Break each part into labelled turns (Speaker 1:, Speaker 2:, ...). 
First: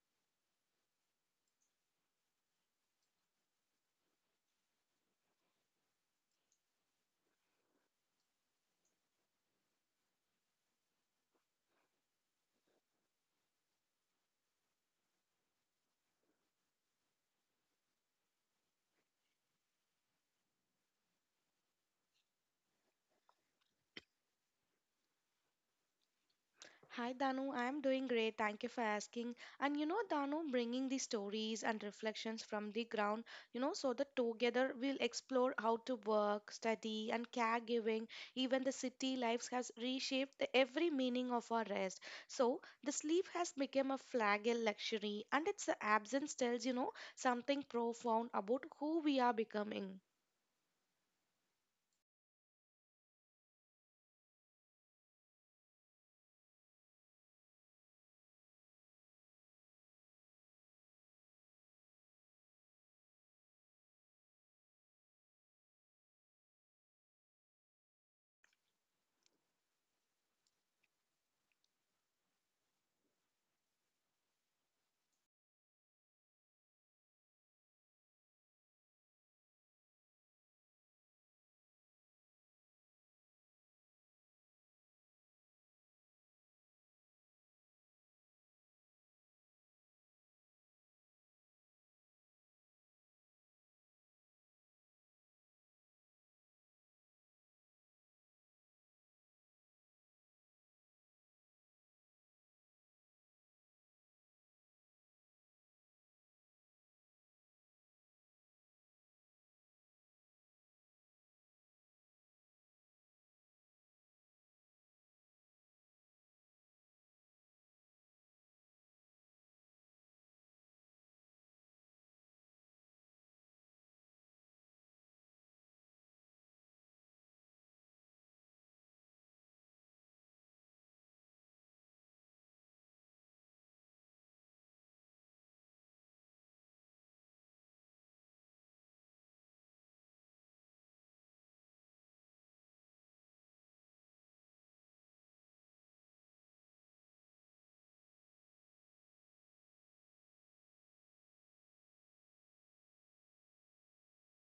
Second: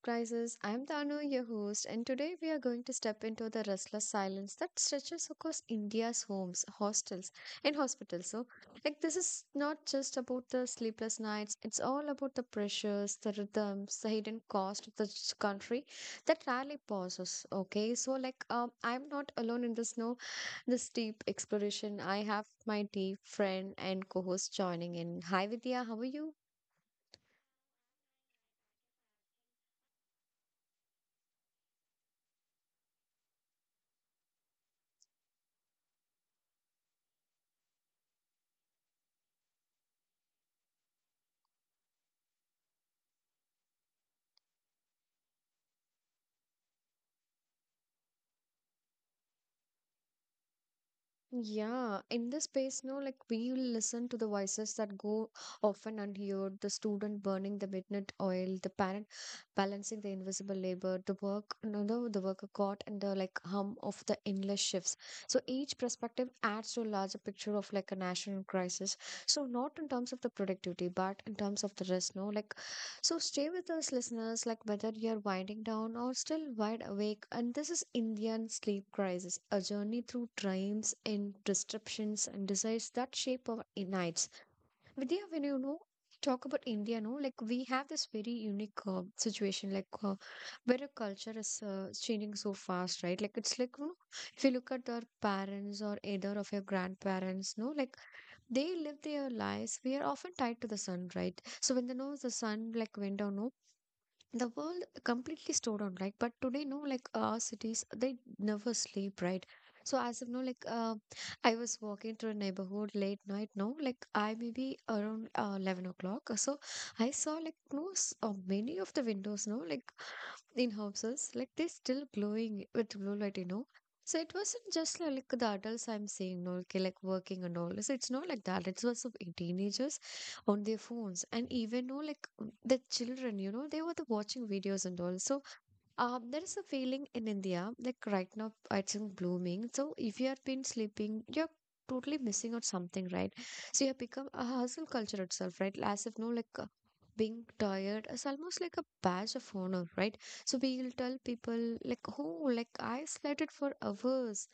Speaker 1: Crisis. I'm Danu, your host, and today we are going to step into the restless silence that stretches across India's homes, hostels, and hospitals. So, like, this is not just about the sleepless nights, it's all about the pressures, the rhythms, the hidden cost of this country that rarely pauses. Okay, so, like, I'm not alone in this, no, this deep exploration. I have my deep friend and co host joining in. Hi, Vidya, how are you?
Speaker 2: Hi Danu, I'm doing great. Thank you for asking. And you know, Danu, bringing the stories and reflections from the ground, you know, so that together we'll explore how to work, study, and caregiving. Even the city lives has reshaped the every meaning of our rest. So the sleep has become a fragile luxury, and its absence tells you know something profound about who we are becoming.
Speaker 1: Yeah, in this space, no, like we will listen to the voices that go often unheard, the student burning the midnight oil, the parent balancing the invisible labor, the work, no, no, the worker caught in the like hum of the endless shifts. So each perspective adds to a larger picture of like a national crisis. So not in terms of the productivity, but in terms of the risk, no, like so stay with us, listeners, like whether you're winding down or still wide awake. And this is Indian Sleep Crisis, a journey through dreams and disruptions and desires that shape our nights. Vidya, when you know, talk about India, no, like we have this very unique situation, like where a culture is changing so fast, right? Like it's like, you know, if you look at our parents or either of your grandparents, no, like they live their lives. We are often tied to the sun, right? So when the no the sun like went down, no, the world completely stored on, right? But today, no, like our cities, they never sleep, right? So as of now, like I was walking through a neighborhood late night, no, like I maybe around 11 o'clock, so I saw like no s- many of the windows, no, like in houses, like they still glowing with blue light, you know. So it wasn't just like the adults I'm seeing, no, okay, like working and all, so it's not like that. It was of teenagers on their phones, and even know like the children, you know, they were the watching videos and all. So um, there is a feeling in India, like right now it's in blooming, so if you have been sleeping, you're totally missing out something, right? So you have become a hustle culture itself, right? As if no, like being tired is almost like a badge of honor, right? So we'll tell people like, oh, like I slept it for hours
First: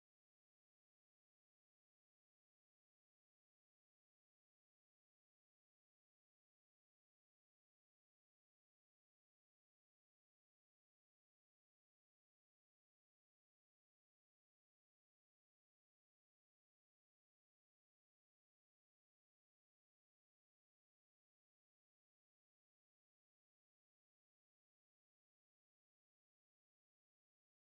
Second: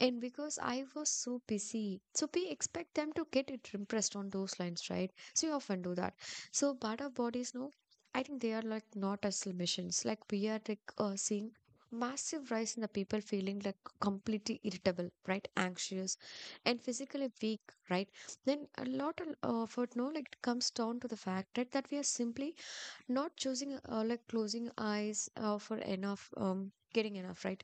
Speaker 1: and because I was so busy, so we expect them to get it impressed on those lines, right? So we often do that. So but our bodies, no, I think they are like not as missions. Like we are like seeing massive rise in the people feeling like completely irritable, right? Anxious and physically weak, right? Then a lot of effort, no, like it comes down to the fact that, we are simply not choosing, like closing eyes for enough, getting enough, right?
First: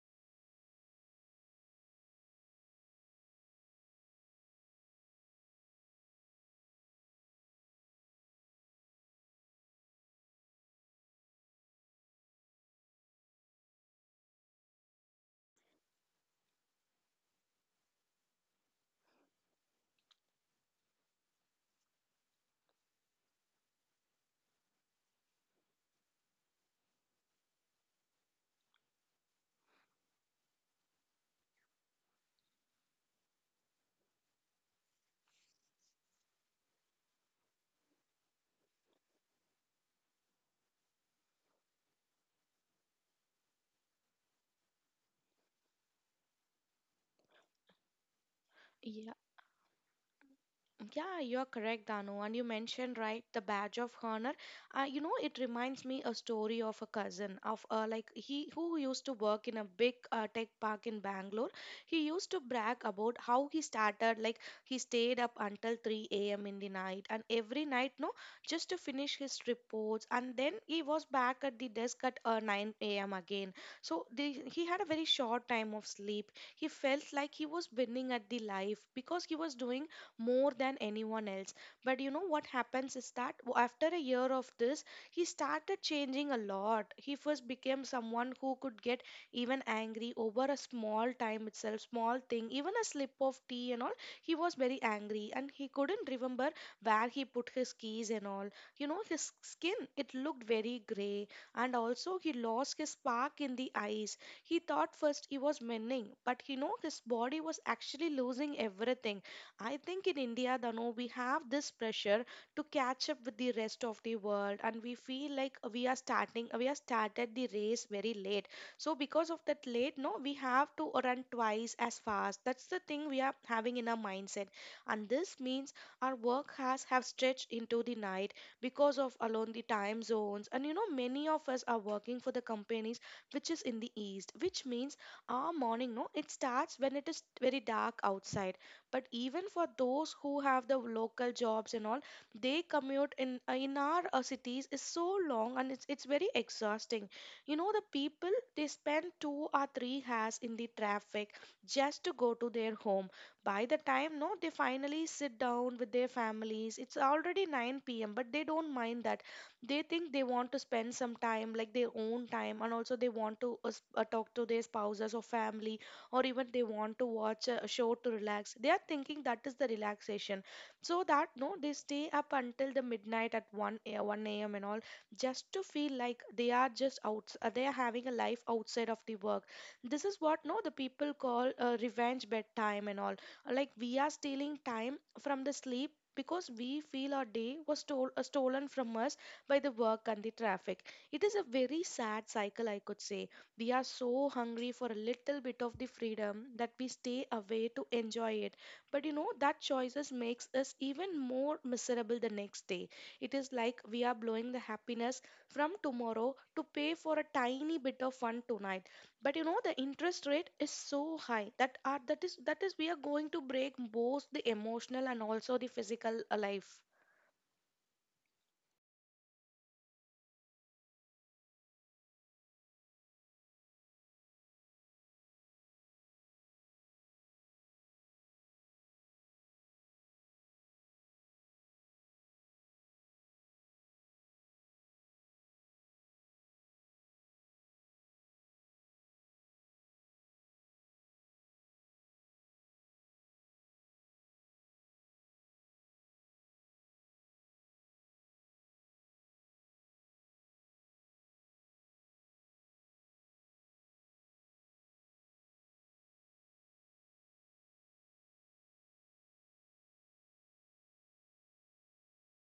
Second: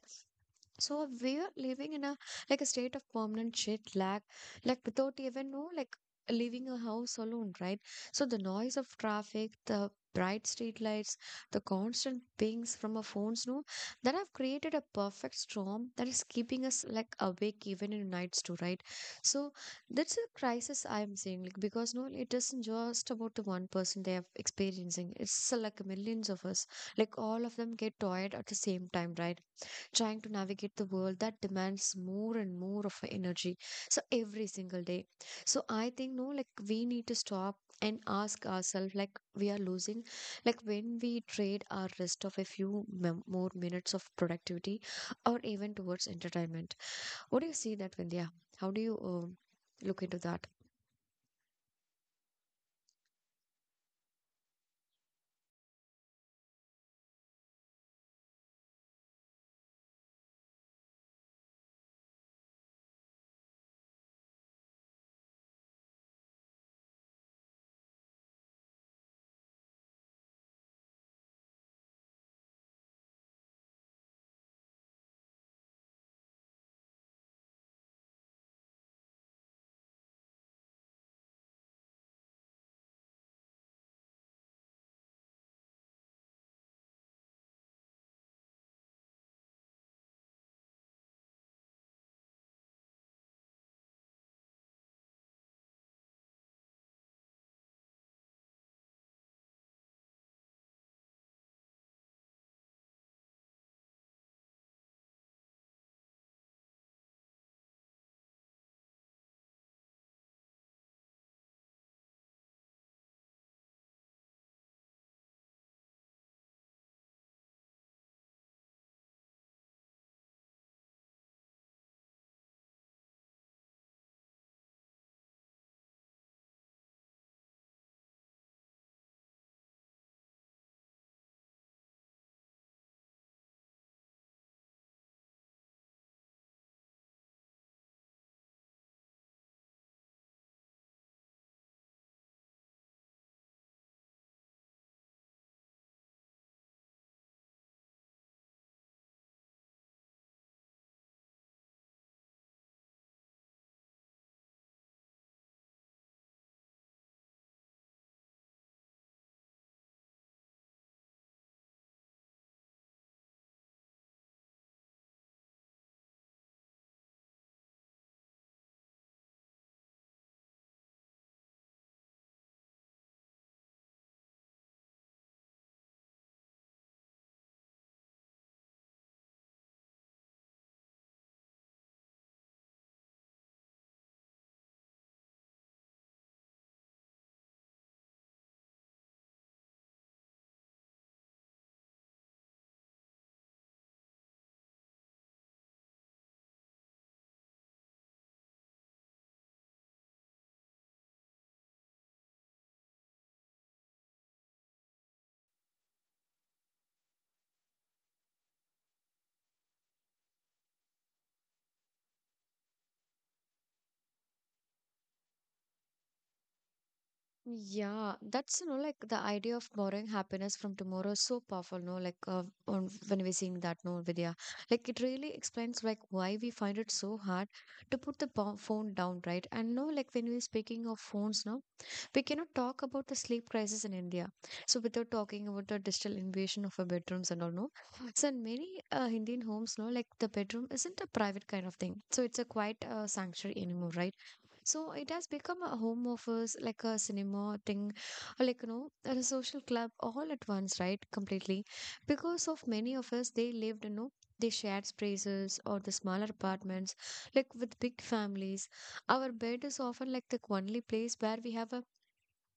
Speaker 1: So we are living in a like a state of permanent shit lag, like without even know like leaving a house alone, right? So the noise of traffic, the bright street lights, the constant pings from our phones, no, that have created a perfect storm that is keeping us like awake even in nights too, right? So that's a crisis I am saying, like because no, it isn't just about the one person they are experiencing. It's like millions of us, like all of them get tired at the same time, right? Trying to navigate the world that demands more and more of our energy. So every single day. So I think no, like we need to stop and ask ourselves like we are losing like when we trade our rest of a more minutes of productivity or even towards entertainment. What do you see that, Vindhya? How do you look into that?
Speaker 2: Yeah, you're correct, Danu. And you mentioned, right, the badge of honor. You know, it reminds me a story of a cousin of like he who used to work in a big tech park in Bangalore. He used to brag about how he started, like he stayed up until 3 a.m. in the night and every night, no, just to finish his reports. And then he was back at the desk at 9 a.m. again. So he had a very short time of sleep. He felt like he was winning at the life because he was doing more than anyone else. But you know what happens is that after a year of this, he started changing a lot. He first became someone who could get even angry over a small time itself, small thing, even a slip of tea and all. He was very angry and he couldn't remember where he put his keys and all. You know, his skin, it looked very grey, and also he lost his spark in the eyes. He thought first he was mending, but you know, his body was actually losing everything. I think in India, Dano, we have this pressure to catch up with the rest of the world, and we feel like we are starting, we are started the race very late. So because of that late, no, we have to run twice as fast. That's the thing we are having in our mindset, and this means our work has have stretched into the night because of alone the time zones. And you know, many of us are working for the companies which is in the east, which means our morning, no, it starts when it is very dark outside. But even for those who have the local jobs and all, they commute in our cities is so long, and it's very exhausting. You know, the people, they spend 2 or 3 hours in the traffic just to go to their home. By the time no they finally sit down with their families, it's already 9 p.m, but they don't mind that. They think they want to spend some time like their own time, and also they want to talk to their spouses or family, or even they want to watch a show to relax. They are thinking that is the relaxation. So that no they stay up until the midnight at 1 a.m and all, just to feel like they are just out, they are having a life outside of the work. This is what no the people call revenge bedtime and all. Like we are stealing time from the sleep because we feel our day was stolen from us by the work and the traffic. It is a very sad cycle, I could say. We are so hungry for a little bit of the freedom that we stay away to enjoy it. But you know that choices makes us even more miserable the next day. It is like we are blowing the happiness from tomorrow to pay for a tiny bit of fun tonight. But you know the interest rate is so high that is we are going to break both the emotional and also the physical life.
Speaker 1: Yeah, that's you know like the idea of borrowing happiness from tomorrow is so powerful, no? Like when we're seeing that, no, Vidya, like it really explains like why we find it so hard to put the phone down, right? And no, like when we're speaking of phones, no, we cannot talk about the sleep crisis in India. So without talking about the digital invasion of our bedrooms and all, no. So in many Indian homes, no, like the bedroom isn't a private kind of thing. So it's a quiet sanctuary anymore, right? So it has become a home office, like a cinema thing, or like, you know, a social club all at once, right? Completely. Because of many of us, they lived, you know, they shared spaces or the smaller apartments, like with big families. Our bed is often like the only place where we have a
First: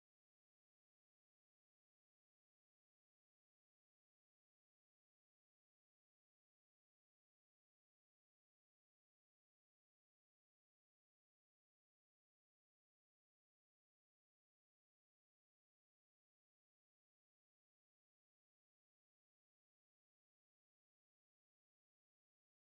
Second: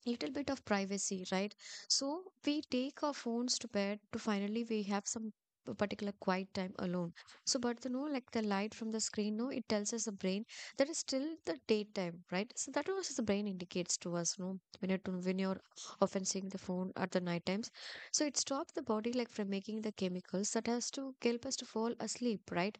Speaker 1: little bit of privacy, right? So we take our phones to bed to finally we have some particular quiet time alone. So, but the no, like the light from the screen, no, it tells us the brain that is still the daytime, right? So that was the brain indicates to us, no, when you're when you're often seeing the phone at the night times. So it stops the body like from making the chemicals that has to help us to fall asleep, right?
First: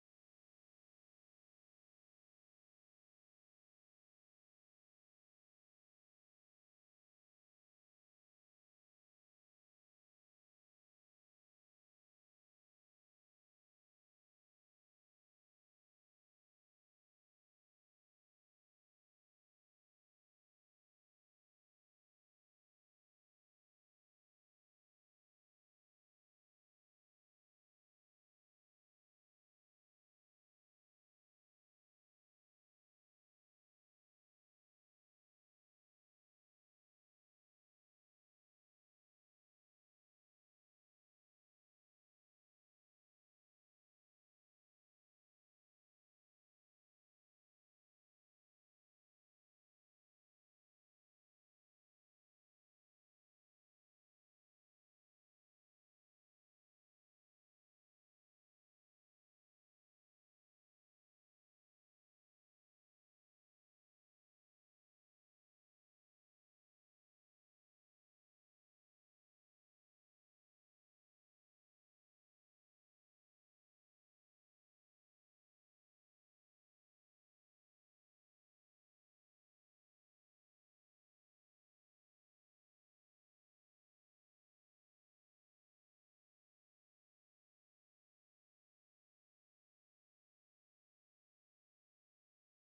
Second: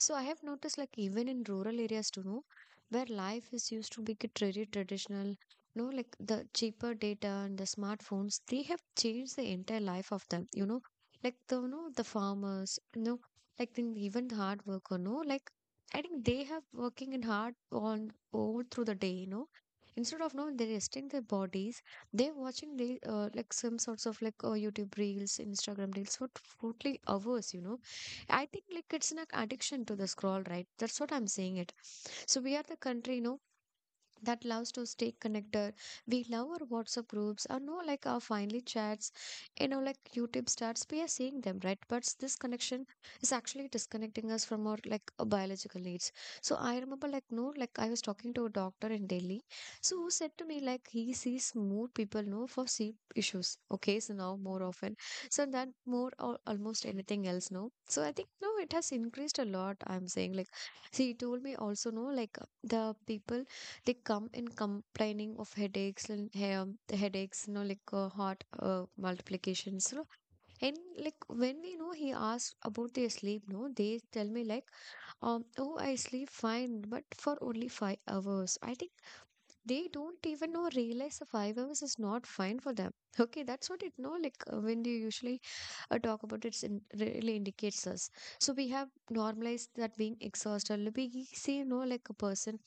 Speaker 1: So I have noticed like even in rural areas too, know, where life is used to be get very traditional, no, like the cheaper data and the smartphones, they have changed the entire life of them, you know. Like the you know, the farmers, you know, even the hard worker, no, like I think they have working in hard on all through the day, you know. Instead of no, they resting their bodies, they're watching the like some sorts of like YouTube reels, Instagram reels for totally hours, you know. I think like it's an addiction to the scroll, right? That's what I'm saying it. So we are the country, you know, that loves to stay connected. We love our WhatsApp groups or no like our finally chats, you know, like YouTube starts. We are seeing them, right? But this connection is actually disconnecting us from our like biological needs. So I remember like no, like I was talking to a doctor in Delhi. So who said to me like he sees more people no for sleep issues. Okay, so now more often. So that more or almost anything else, no. So I think no, it has increased a lot. I'm saying like see he told me also no like the people they come in complaining of headaches and hair, the headaches, you know, like heart multiplications. You know. And like when we know he asked about their sleep, no, they tell me like, oh, I sleep fine, but for only 5 hours. I think they don't even know realize the 5 hours is not fine for them. Okay, that's what it know. Like when they usually talk about it, it really indicates us. So we have normalized that being exhausted. Like, we see, you know, like a person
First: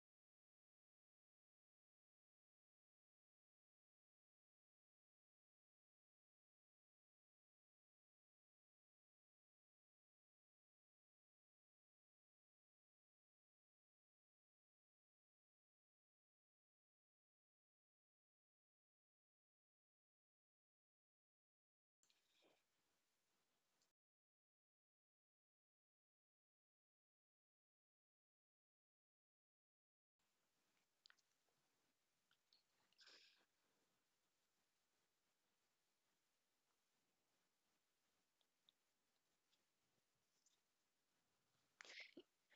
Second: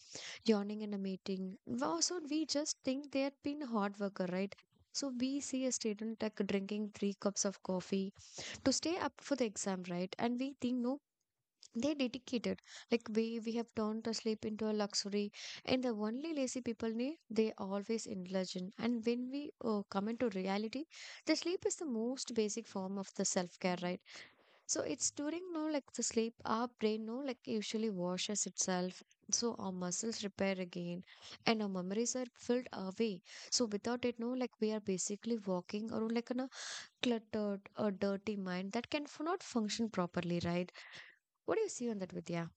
Speaker 1: yawning in a meeting. Wow, so we just think they had been a hard worker, right? So we see a student like drinking three cups of coffee to stay up for the exam, right? And we think no, they're dedicated. Like we have turned to sleep into a luxury, and the only lazy people need they always indulge in. And when we come into reality, the sleep is the most basic form of the self care, right? So it's during no like the sleep, our brain no like usually washes itself. So our muscles repair again and our memories are filled away. So without it, no, like we are basically walking around like in a cluttered or dirty mind that can not function properly, right? What do you see on that, Vidya?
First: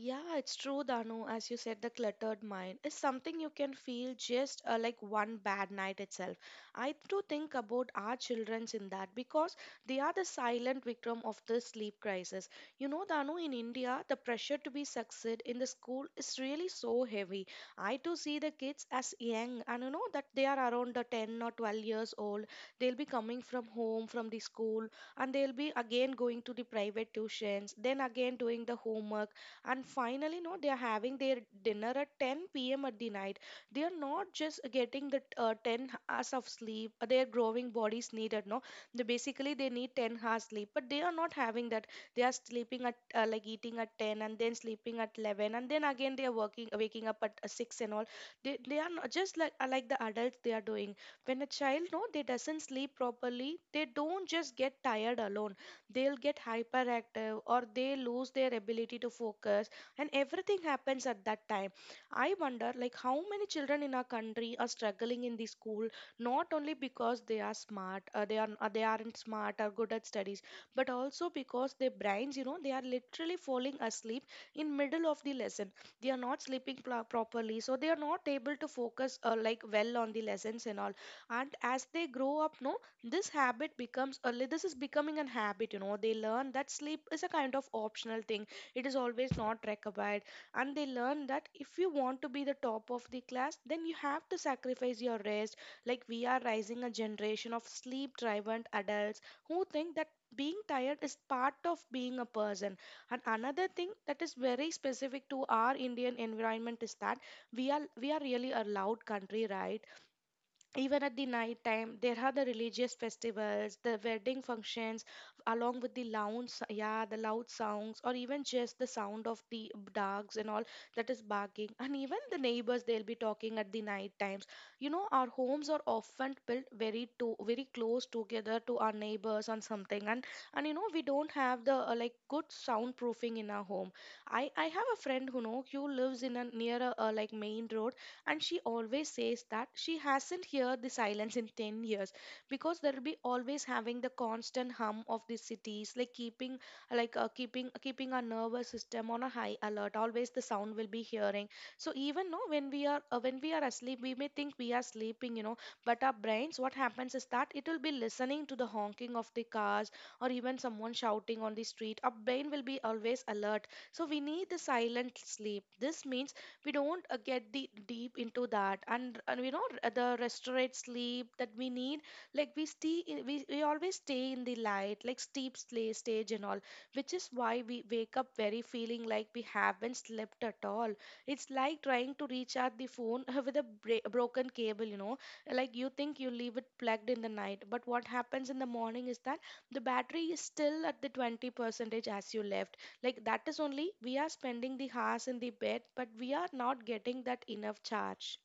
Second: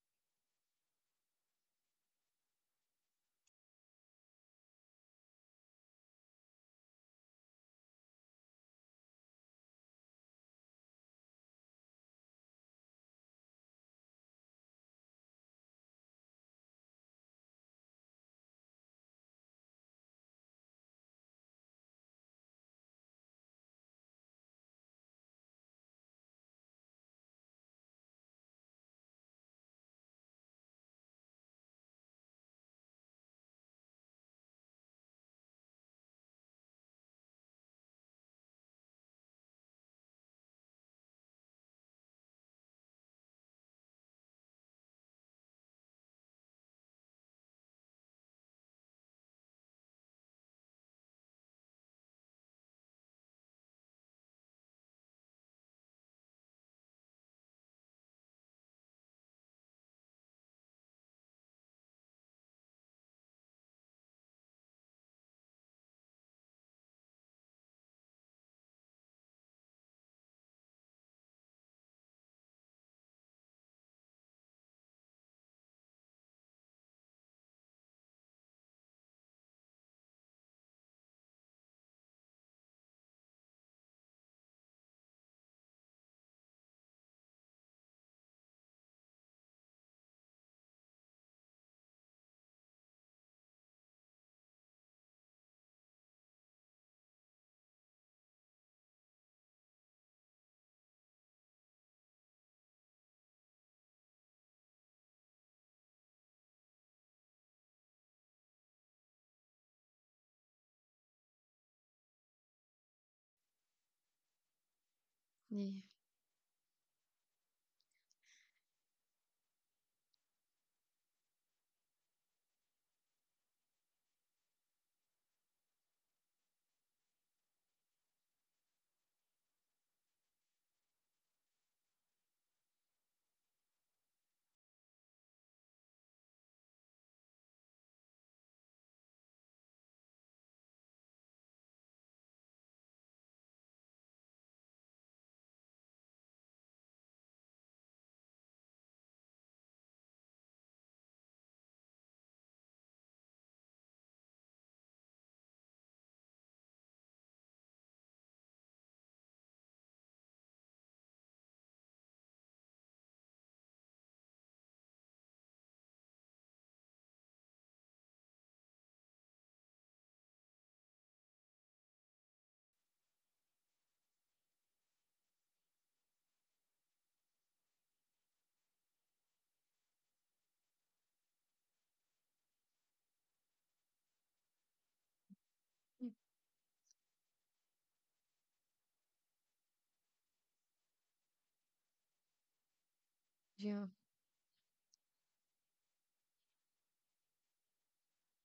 Speaker 2: Yeah, it's true, Danu. As you said, the cluttered mind is something you can feel just like one bad night itself. I do think about our childrens in that because they are the silent victim of this sleep crisis. You know, Danu, in India, the pressure to be succeed in the school is really so heavy. I do see the kids as young, and you know that they are around the 10 or 12 years old. They'll be coming from home, from the school, and they'll be again going to the private tuitions, then again doing the homework, and finally no they are having their dinner at 10 p.m at the night. They are not just getting the 10 hours of sleep their growing bodies needed, no, they basically they need 10 hours sleep, but they are not having that. They are sleeping at like eating at 10 and then sleeping at 11, and then again they are working waking up at 6 and all. They are not just like the adults they are doing. When a child no they doesn't sleep properly, they don't just get tired alone. They'll get hyperactive or they lose their ability to focus, and everything happens at that time. I wonder like how many children in our country are struggling in the school, not only because they are they aren't smart or good at studies, but also because their brains, you know, they are literally falling asleep in middle of the lesson. They are not sleeping properly, so they are not able to focus like well on the lessons and all. And as they grow up, no, this habit becomes this is becoming an habit. You know, they learn that sleep is a kind of optional thing. It is always not required. And they learn that if you want to be the top of the class, then you have to sacrifice your rest. Like we are raising a generation of sleep driven adults who think that being tired is part of being a person. And another thing that is very specific to our Indian environment is that we are really a loud country, right? Even at the night time there are the religious festivals, the wedding functions, along
Speaker 1: Yeah.
Speaker 2: with the yeah, the loud sounds, or even just the sound of the dogs and all that is barking, and even the neighbors they'll be talking at the night times. You know, our homes are often built very to very close together to our neighbors on something, and you know we don't have the like good soundproofing in our home. I have a friend who know who lives in a near a like main road, and she always says that she hasn't heard the silence in 10 years, because there will be always having the constant hum of the cities like keeping our nervous system on a high alert, always the sound will be hearing. So even no when we are when we are asleep we may think we are sleeping, you know, but our brains what happens is that it will be listening to the honking of the cars, or even someone shouting on the street. Our brain will be always alert, so we need the silent sleep. This means we don't get the deep into that, and you know the restorative sleep that we need. Like we always stay in the light like steep slay stage and all, which is why we wake up very feeling like we haven't slept at all. It's like trying to recharge the phone with a broken cable, you know. Like you
Speaker 1: Mm,
Speaker 2: think you leave it plugged in the night, but what happens in the morning is that the battery is still at the 20 percentage as you left. Like that is
Speaker 1: yeah,
Speaker 2: only we are spending the hours in the bed, but we are not getting that enough charge.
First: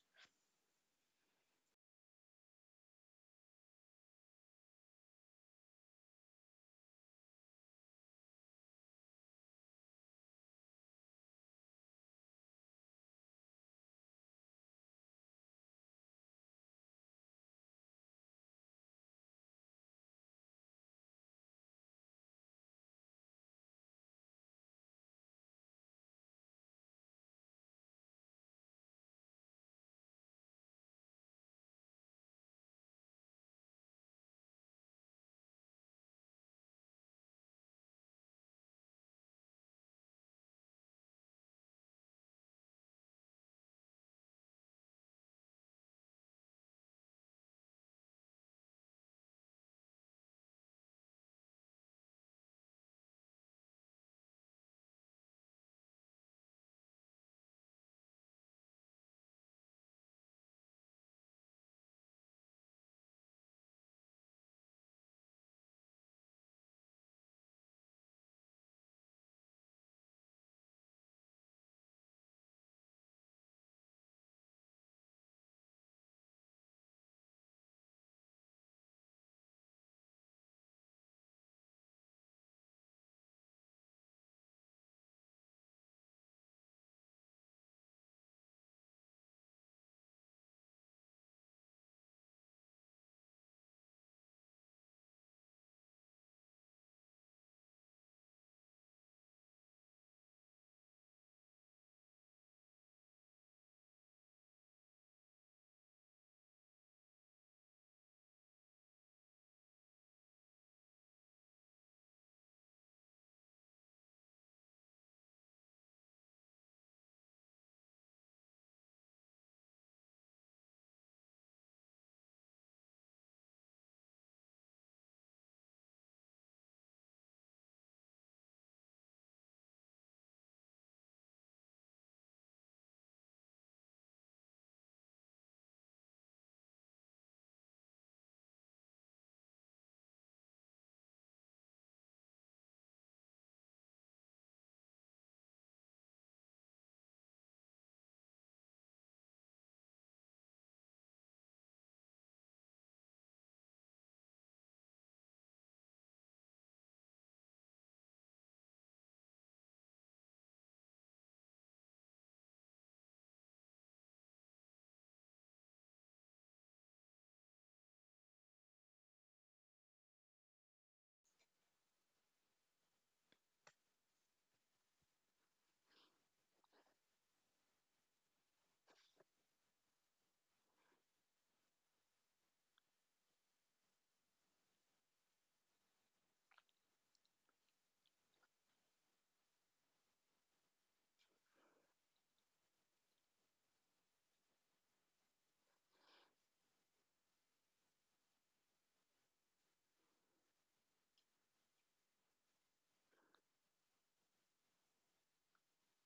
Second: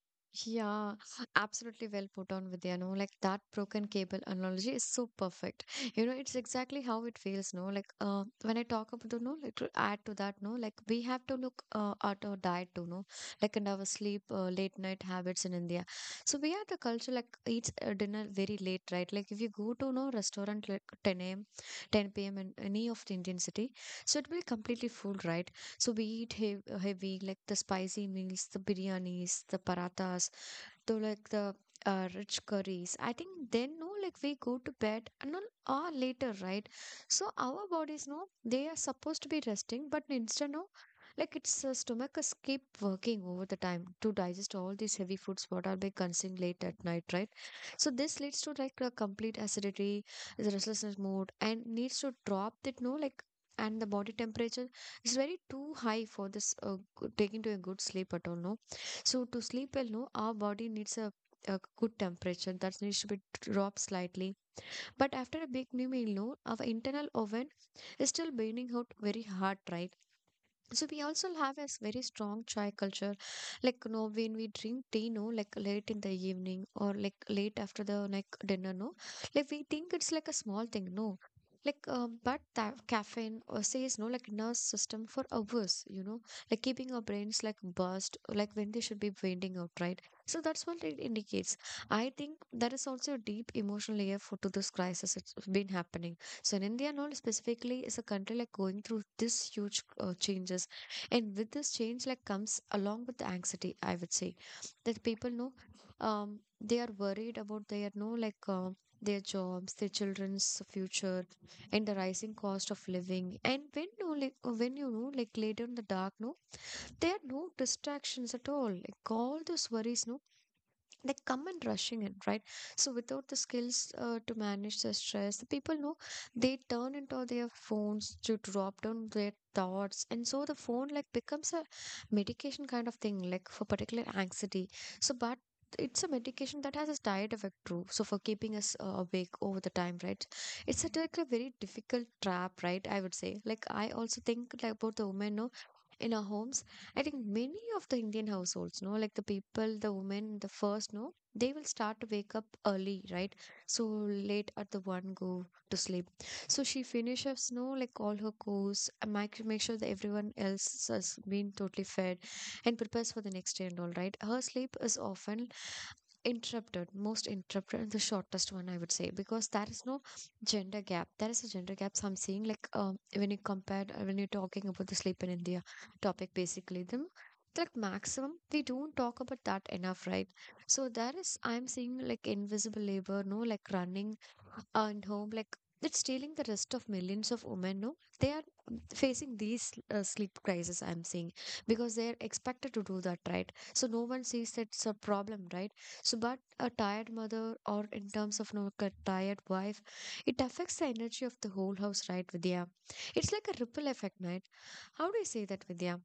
Speaker 1: yeah, absolutely well put on Vidya. No, like that broken cable analogy is so perfect. You know, it's exactly how it feels, no? Like when I talk about the no, like to add to that, no, like we have to look at our diet too, no? Like and our sleep, late night habits in India. So we have the culture like eats dinner very late, right? Like if you go to no restaurant like 10 a.m., 10 p.m. in any of the Indian city, so it will be completely full, right? So we eat heavy, heavy like the spicy meals, the biryanis, the parathas, to like the rich curries. I think then no, like we go to bed and all or later, right? So our bodies know they are supposed to be resting, but instead no, like its stomach is keep working over the time to digest all these heavy foods what are they consuming late at night, right? So this leads to like a complete acidity, the restlessness mode, and needs to drop that no like. And the body temperature is very too high for this taking to a good sleep at all, no? So to sleep well, no, our body needs a good temperature that needs to be dropped slightly. But after a big new meal, no, our internal oven is still burning out very hard, right? So we also have a very strong chai culture. Like, you know, when we drink tea, no, like late in the evening or like late after the like dinner, no, like we think it's like a small thing, no. Like, but that caffeine says no, like nervous system for hours, like keeping our brains like buzzed, like when they should be winding out, right? So that's what it indicates. I think there is also a deep emotional layer for to this crisis it's been happening. So in India, no, specifically, is a country like going through this huge changes, and with this change, like comes along with the anxiety. I would say that people know, they are worried about their no like their jobs, their children's future, and the rising cost of living. And when you like when you know like later in the dark, no, there are no distractions at all. Like all those worries, no like come and rushing in, right? So without the skills to manage the stress, the people know they turn into their phones to drop down their thoughts, and so the phone like becomes a medication kind of thing like for particular anxiety. So but it's a medication that has a side effect too, so for keeping us awake over the time, right? It's a, like a very difficult trap, right? I would say like I also think like about the women no in our homes. I think many of the Indian households no like the people the women the first no they will start to wake up early, right? So late at the one go to sleep. So she finishes no like all her course and make sure that everyone else has been totally fed and prepares for the next day and all, right? Her sleep is often interrupted, most interrupted, and the shortest one, I would say, because there is no gender gap. There is a gender gap. So I'm saying like, when you compare when you're talking about the sleep in India topic basically, then like maximum we don't talk about that enough, right? So there is, I'm seeing like invisible labor no like running and home like, it's stealing the rest of millions of women, no. They are facing these sleep crisis, I'm seeing, because they're expected to do that, right? So no one sees it's a problem, right? So, but a tired mother, or in terms of no, a tired wife, it affects the energy of the whole house, right, Vidya? It's like a ripple effect, right? How do you say that, Vidya?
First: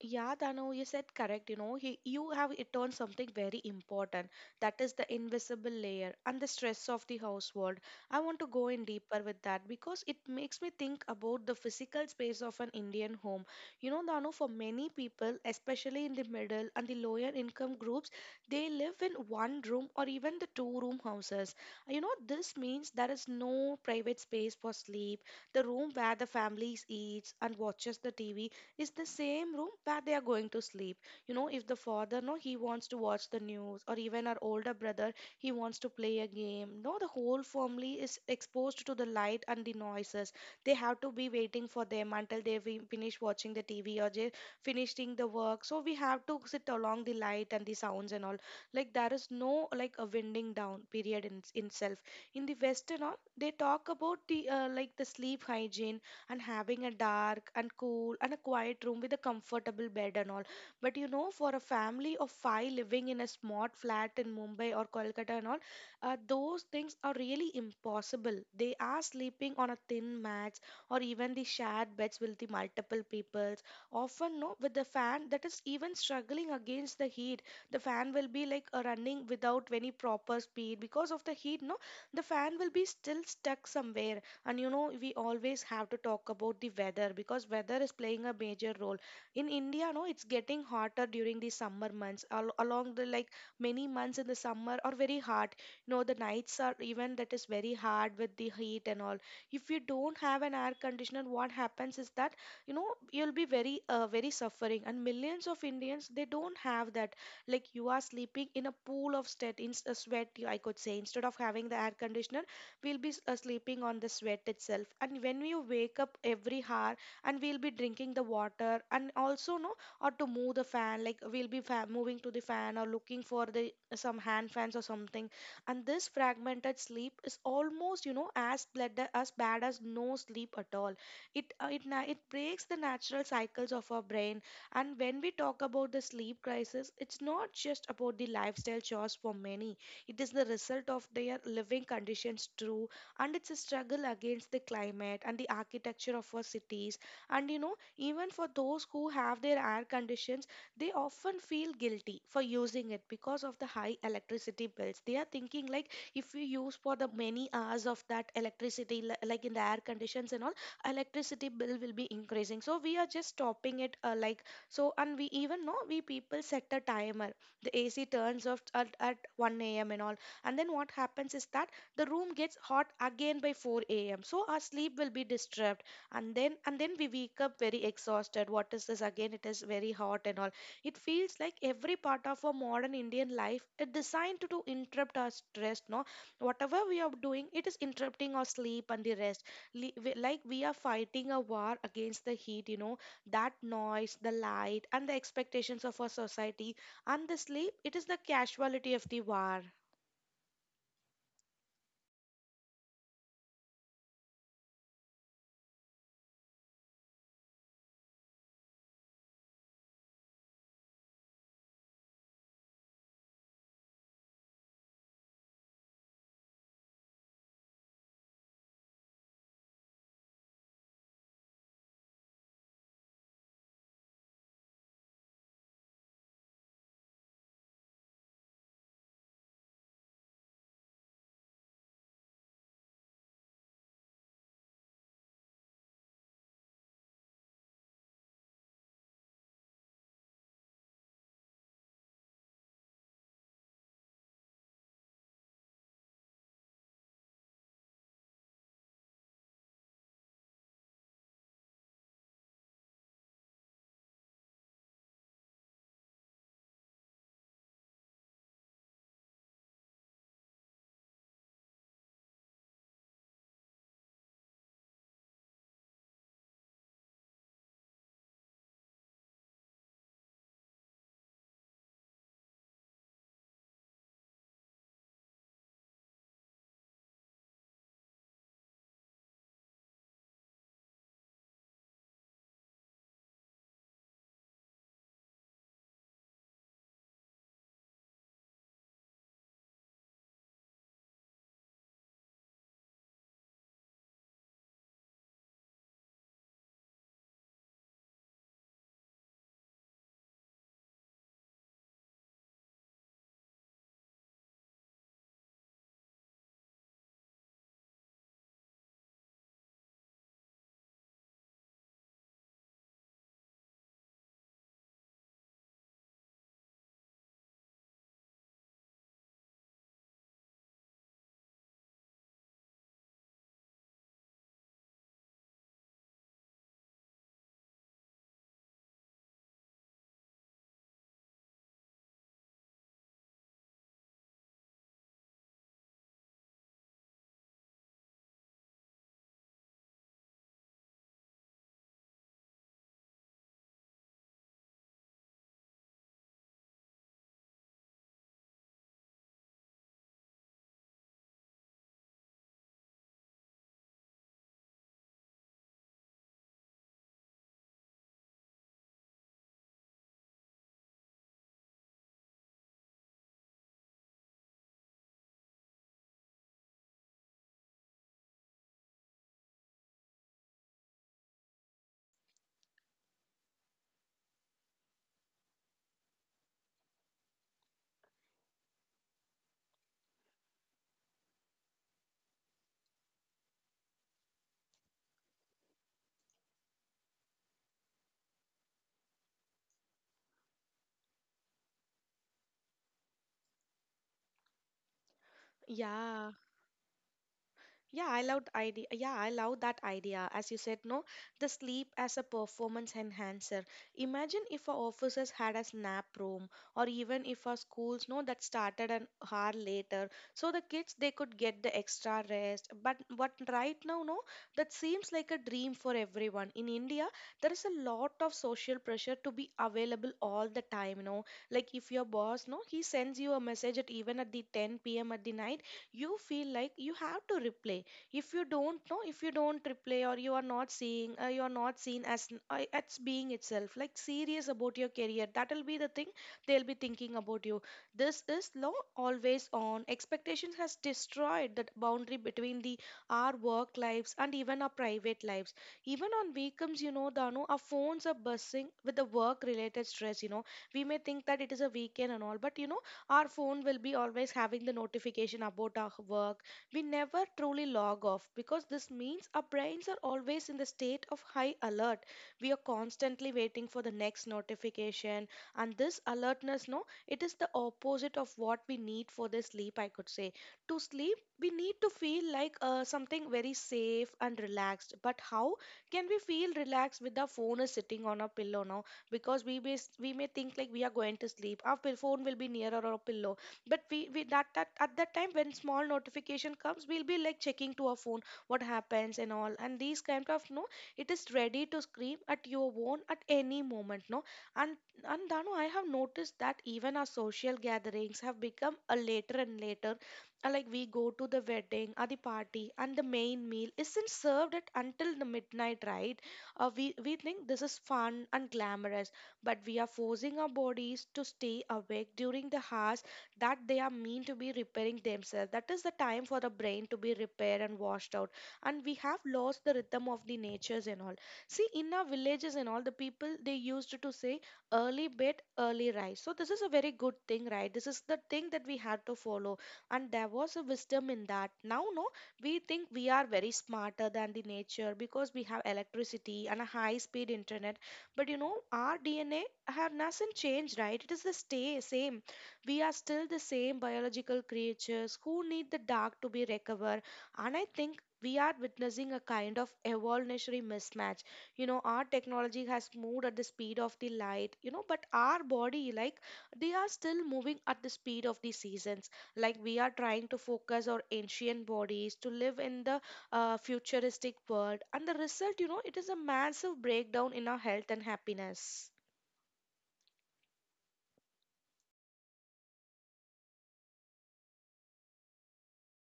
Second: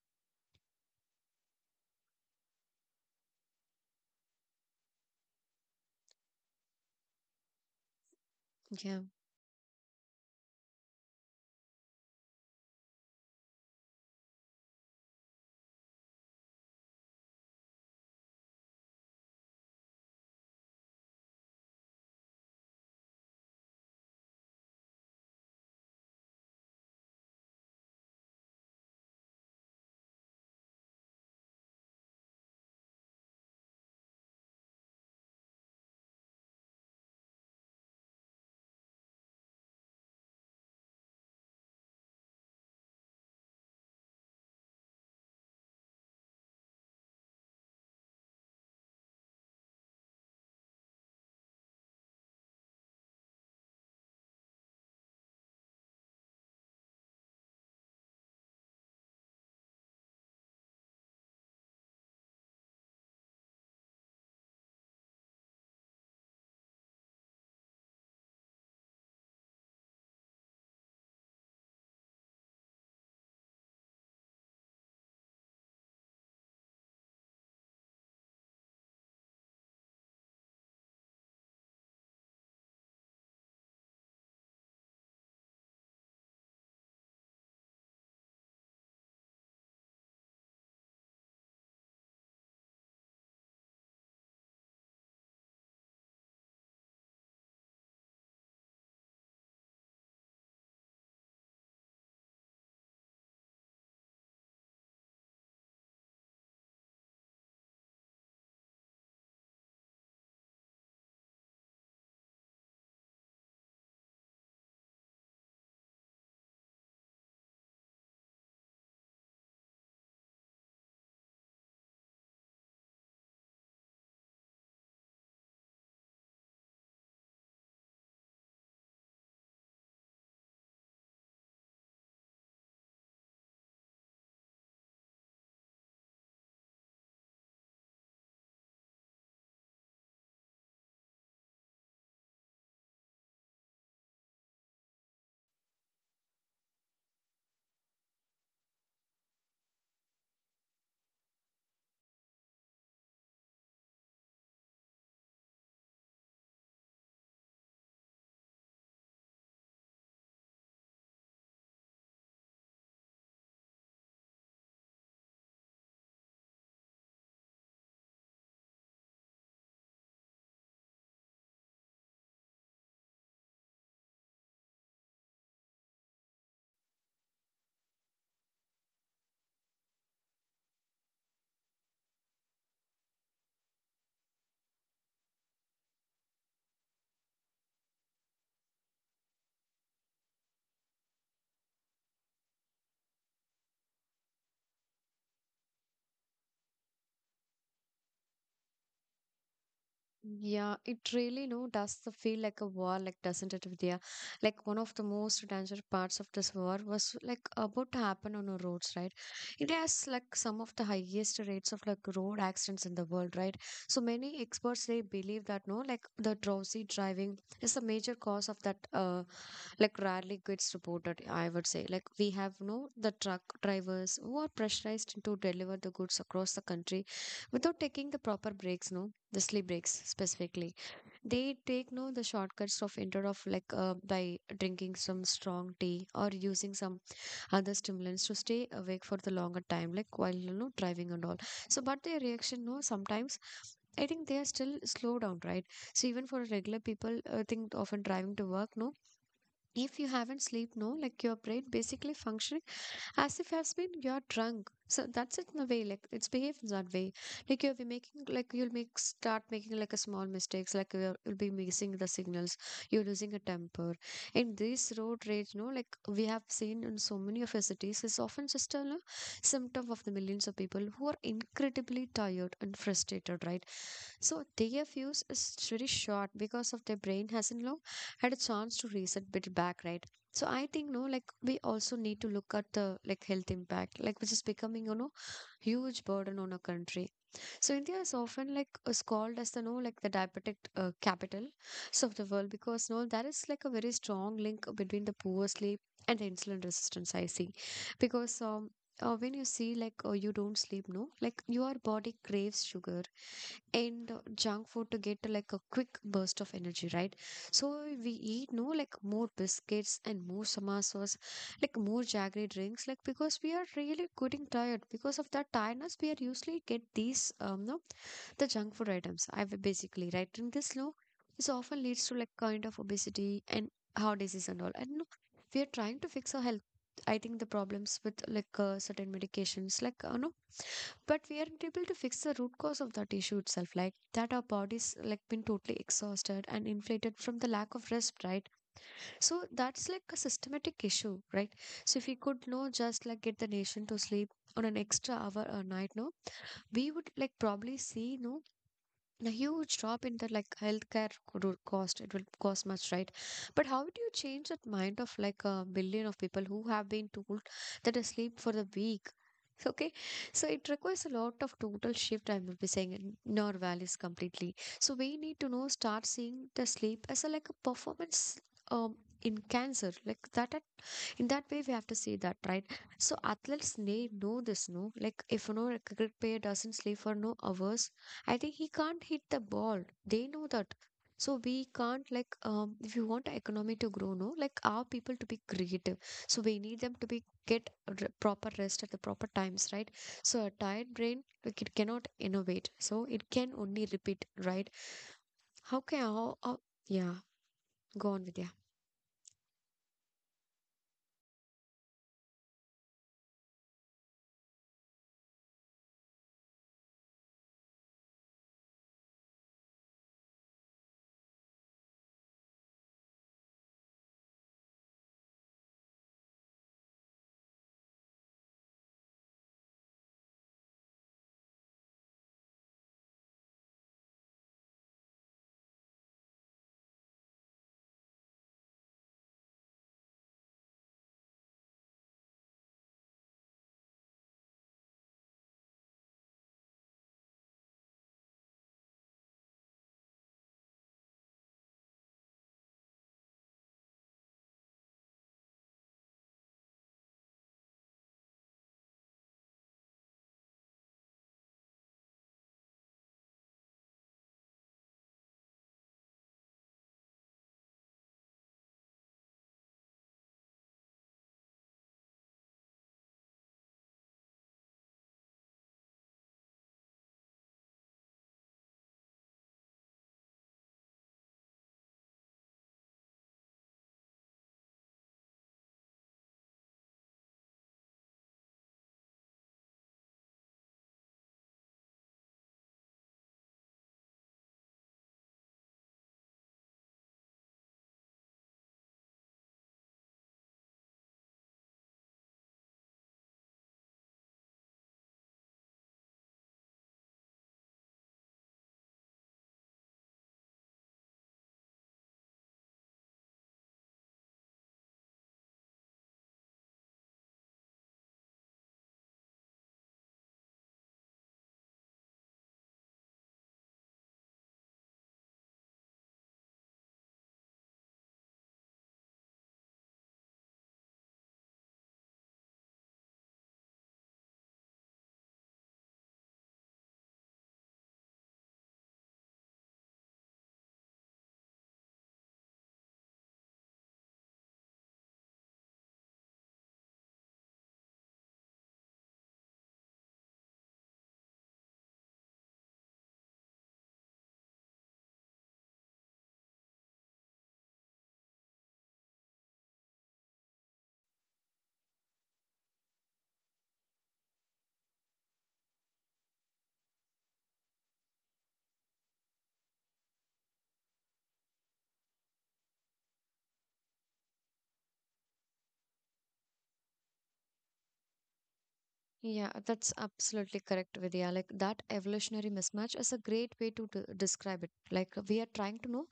Speaker 2: Yeah, Dano, you said correct. You know, you have it on something very important. That is the invisible layer and the stress of the household. I want to go in
Speaker 1: Yeah.
Speaker 2: deeper with that because it makes me think about the physical space of an Indian home. You know, Dano, for many people, especially in the middle and the lower income groups, they live in one room or even the two room houses. You know, this means there is no private space for sleep. The room where the families eats and watches the TV is the same room where they are going to sleep. You know, if the father, no, he wants to watch the news, or even our older brother he wants to play a game, no, the whole family is exposed to the light and the noises. They have to be waiting for them until they finish watching the TV, or they finishing the work. So we have to sit along the light and the sounds and all. Like, there is no like a winding down period in itself. In the western, all they talk about the like the sleep hygiene and having a dark and cool and a quiet room with a comfortable bed and all. But you know, for a family of five living in a smart flat in Mumbai or Kolkata and all, those things are really impossible. They are sleeping on a thin mats or even the shared beds with the multiple peoples. Often, no, with the fan that is even struggling against the heat, the fan will be like running without any proper speed because of the heat. No, the fan will be still stuck somewhere. And you know, we always have to talk about the weather because weather is playing a major role in india. No, it's getting hotter during the summer months, along the like many months in the summer are very hot. You know, the nights are even that is very hard with the heat and all. If you don't have an air conditioner, what happens is that, you know, you'll be very very suffering, and millions of indians they don't have that. Like, you are sleeping in a pool of sweat, in sweat I could say, instead of having the air conditioner we'll be sleeping on the sweat itself, and when you wake up every hour and we'll be drinking the water, and also, no, or to move the fan, like we'll be moving to the fan or looking for the some hand fans or something. And this fragmented sleep is almost, you know, as bad as bad as no sleep at all. It it breaks the natural cycles of our brain. And when we talk about the sleep crisis, it's not just about the lifestyle chores. For many, it is the result of their living conditions too, and it's a struggle against the climate and the architecture of our cities. And you know, even for those who have their air conditions, they often feel guilty for using it because of the high electricity bills. They are thinking, like, if we use for the many hours of that electricity, like in the air conditions and all, electricity bill will be increasing. So we are just stopping it like, so, and we even know we people set a timer, the AC turns off at 1 a.m. and all. And then what happens is that the room gets hot again by 4 a.m. So our sleep will be disturbed. And then we wake up very exhausted. What is this again? It is very hot and all. It feels like every part of our modern Indian life is designed to interrupt our stress. No, whatever we are doing, it is interrupting our sleep and the rest. Like we are fighting a war against the heat. You know, that noise, the light, and the expectations of our society and the sleep, it is the casualty of the war.
Speaker 1: Yeah, it really no does the feel like a war, like doesn't it, Vidya? Like one of the most dangerous parts of this war was like about to happen on our roads, right? It has like some of the highest rates of like road accidents in the world, right? So many experts they believe that no, like the drowsy driving is a major cause of that like rarely gets reported, I would say. Like we have no the truck drivers who are pressurized to deliver the goods across the country without taking the proper breaks, no, the sleep breaks specifically. They take no the shortcuts of instead of like by drinking some strong tea or using some other stimulants to stay awake for the longer time, like while you know driving and all. So but their reaction no sometimes I think they are still slow down, right? So even for regular people, I think often driving to work, no, if you haven't slept no like your brain basically functioning as if has been you're drunk, so that's it. In a way like it's behaved that way, like you'll be making like you'll make start making like a small mistakes, like you'll be missing the signals, you're losing a temper. And this road rage no like we have seen in so many of our cities is often just a no, symptom of the millions of people who are incredibly tired and frustrated, right? So their fuse is very short because of their brain hasn't long had a chance to reset bit back, right? So I think no, like we also need to look at the like health impact, like which is becoming, you know, huge burden on a country. So India is often like is called as the no like the diabetic capital so of the world, because no there is like a very strong link between the poor sleep and the insulin resistance. I see, because. When you see like you don't sleep no like your body craves sugar and junk food to get like a quick burst of energy, right? So we eat no like more biscuits and more samosas, like more jaggery drinks, like because we are really getting tired. Because of that tiredness, we are usually get these no the junk food items. I basically right in this low, this often leads to like kind of obesity and heart disease and all. And no, we are trying to fix our health. I think the problems with like certain medications, like no but we aren't able to fix the root cause of that issue itself, like that our bodies like been totally exhausted and inflated from the lack of rest, right? So that's like a systematic issue, right? So if we could know just like get the nation to sleep on an extra hour a night, no, we would like probably see no a huge drop in the like healthcare cost. It will cost much, right? But how do you change that mind of like a billion of people who have been told that they sleep for the week? Okay, so it requires a lot of total shift, I will be saying, in our values completely. So we need to know start seeing the sleep as a like a performance, um in cancer like in that way we have to see that, right? So athletes need know this, no, like if no like, a cricket player doesn't sleep for no hours, I think he can't hit the ball. They know that. So we can't like, if you want economy to grow, no, like our people to be creative. So we need them to be get proper rest at the proper times, right? So a tired brain like it cannot innovate. So it can only repeat, right? How can
Speaker 2: Yeah.
Speaker 1: how, how yeah,
Speaker 2: Yeah,
Speaker 1: go
Speaker 2: I
Speaker 1: on with.
Speaker 2: loved idea. Yeah, I love that idea. As you said, no, the sleep as a performance enhancer. Imagine if our offices had a nap room, or even if our schools, no, that started an hour later, so the kids they could get the extra rest. But right now, no, that seems like a dream for everyone. In India, there is a lot of social pressure to be available all the time. You know, like if your boss, no, he sends you a message at even at the 10 p.m. at the night, you feel like you have to replay. If you don't know, if you don't replay, or you are not seeing, you are not seen as being itself like serious about your career, that will be the thing they'll be thinking about you. This is law always on expectations has destroyed that boundary between the our work lives and even our private lives. Even on weekends, you know, danu, our phones are buzzing with the work related stress. You know, we may think that it is a weekend and all, but you know, our phone will be always having the notification about our work. We never truly log off, because this means our brains are always in the state of high alert. We are constantly waiting for the next notification, and this alertness, no, it is the opposite of what we need for the sleep I could say. To sleep, we need to feel like something very safe and relaxed, but how can we feel relaxed with our phone is sitting on a pillow now? Because we may think like we are going to sleep, our phone will be near our pillow. But we that at that time when small notification comes, we'll be like checking to our phone, what happens and all. And these kind of, no, it is ready to scream at your phone at any moment, no. And and dano, I have noticed that even our social gatherings have become a later and later. Like we go to the wedding or the party, and the main meal isn't served at until the midnight, right? We think this is fun and glamorous, but we are forcing our bodies to stay awake during the hours that they are meant to be repairing themselves. That is the time for the brain to be repaired and washed out. And we have lost the rhythm of the natures and all. See, in our villages and all, the people they used to say early bed, early rise. So this is a very good thing, right? This is the thing that we had to follow. And there was a wisdom in that. Now, no, we think we are very smarter than the nature because we have electricity and a high speed internet. But you know, our DNA have nothing changed, right? It is the stay same. We are still the same biological creatures who need the dark to be recovered. And I think we are witnessing a kind of evolutionary mismatch. You know, our technology has moved at the speed of the light, you know, but our body, like, they are still moving at the speed of the seasons. Like, we are trying to focus our ancient bodies to live in the futuristic world, and the result, you know, it is a massive breakdown in our health and happiness.
Speaker 1: Yeah, that's absolutely correct, Vidya. Like that evolutionary mismatch is a great way to describe it. Like we are trying to know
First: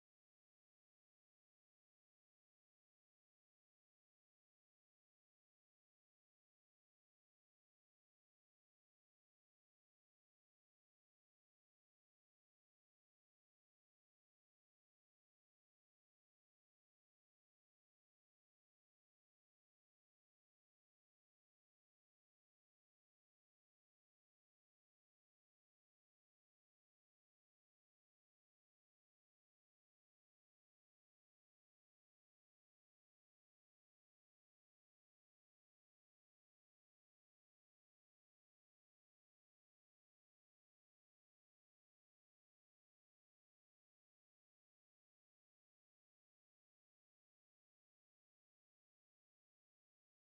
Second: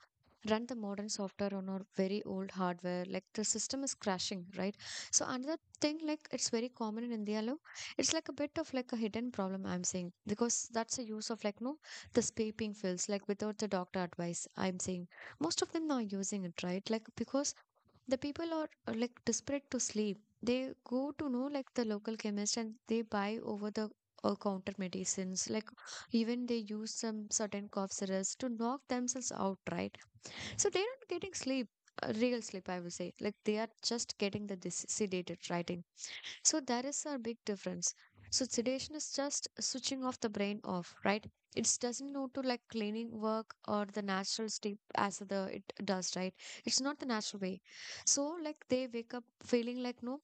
Speaker 1: run the modern software on our very old hardware. Like the system is crashing, right? So another thing, like it's very common in India, lo, it's like a bit of like a hidden problem, I'm saying, because that's a use of like no, the vaping pills, like without the doctor advice. I'm saying most of them now are using it, right? Like because the people are like desperate to sleep. They go to know like the local chemist and they buy over the counter medicines, like even they use some certain cough syrups to knock themselves out, right? So they're not getting sleep, real sleep, I would say. Like they are just getting the sedated, right? So that is our big difference. So sedation is just switching off the brain off, right? It doesn't know to like cleaning work or the natural sleep as the it does, right? It's not the natural way. So like they wake up feeling like no,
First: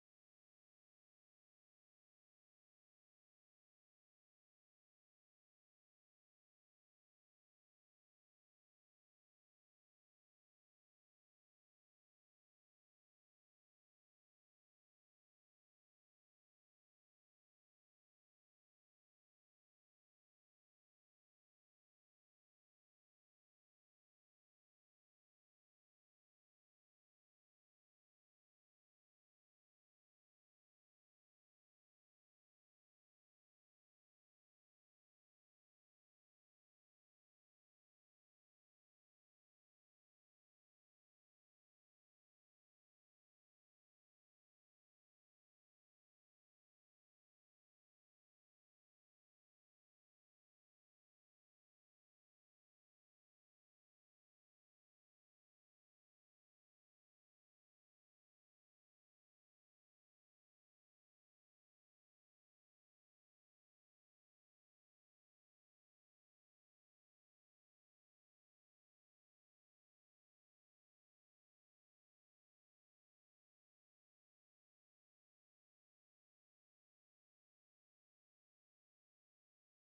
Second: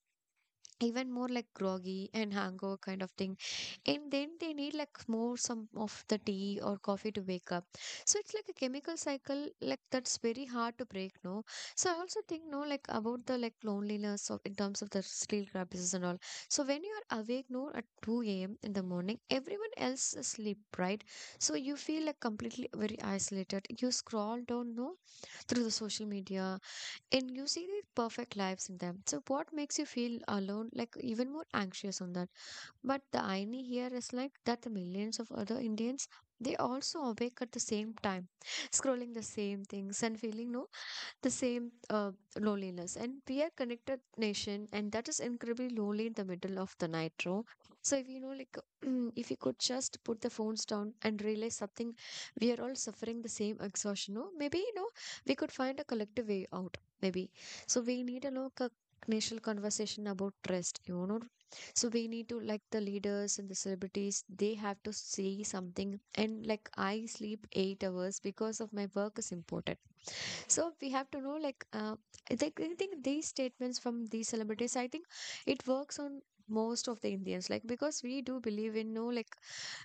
Speaker 1: even more like groggy and hangover kind of thing, and then they need like more some of the tea or coffee to wake up. So it's like a chemical cycle like that's very hard to break, no. So I also think no like about the like loneliness of in terms of the sleep paralysis and all. So when you are awake no at 2 a.m in the morning, everyone else is asleep, right? So you feel like completely very isolated. You scroll down no through the social media and you see the perfect lives in them. So what makes you feel alone, like even more anxious on that? But the irony here is like that the millions of other Indians they also awake at the same time, scrolling the same things and feeling no the same loneliness. And we are connected nation, and that is incredibly lonely in the middle of the night, row. So if you know, like, if you could just put the phones down and realize something, we are all suffering the same exhaustion. No, maybe you know, we could find a collective way out. Maybe so we need a local national conversation about trust. You know, so we need to like the leaders and the celebrities, they have to say something. And like I sleep 8 hours because of my work is important so we have to know, like, I think these statements from these celebrities, I think it works on most of the Indians, like, because we do believe in, no, like,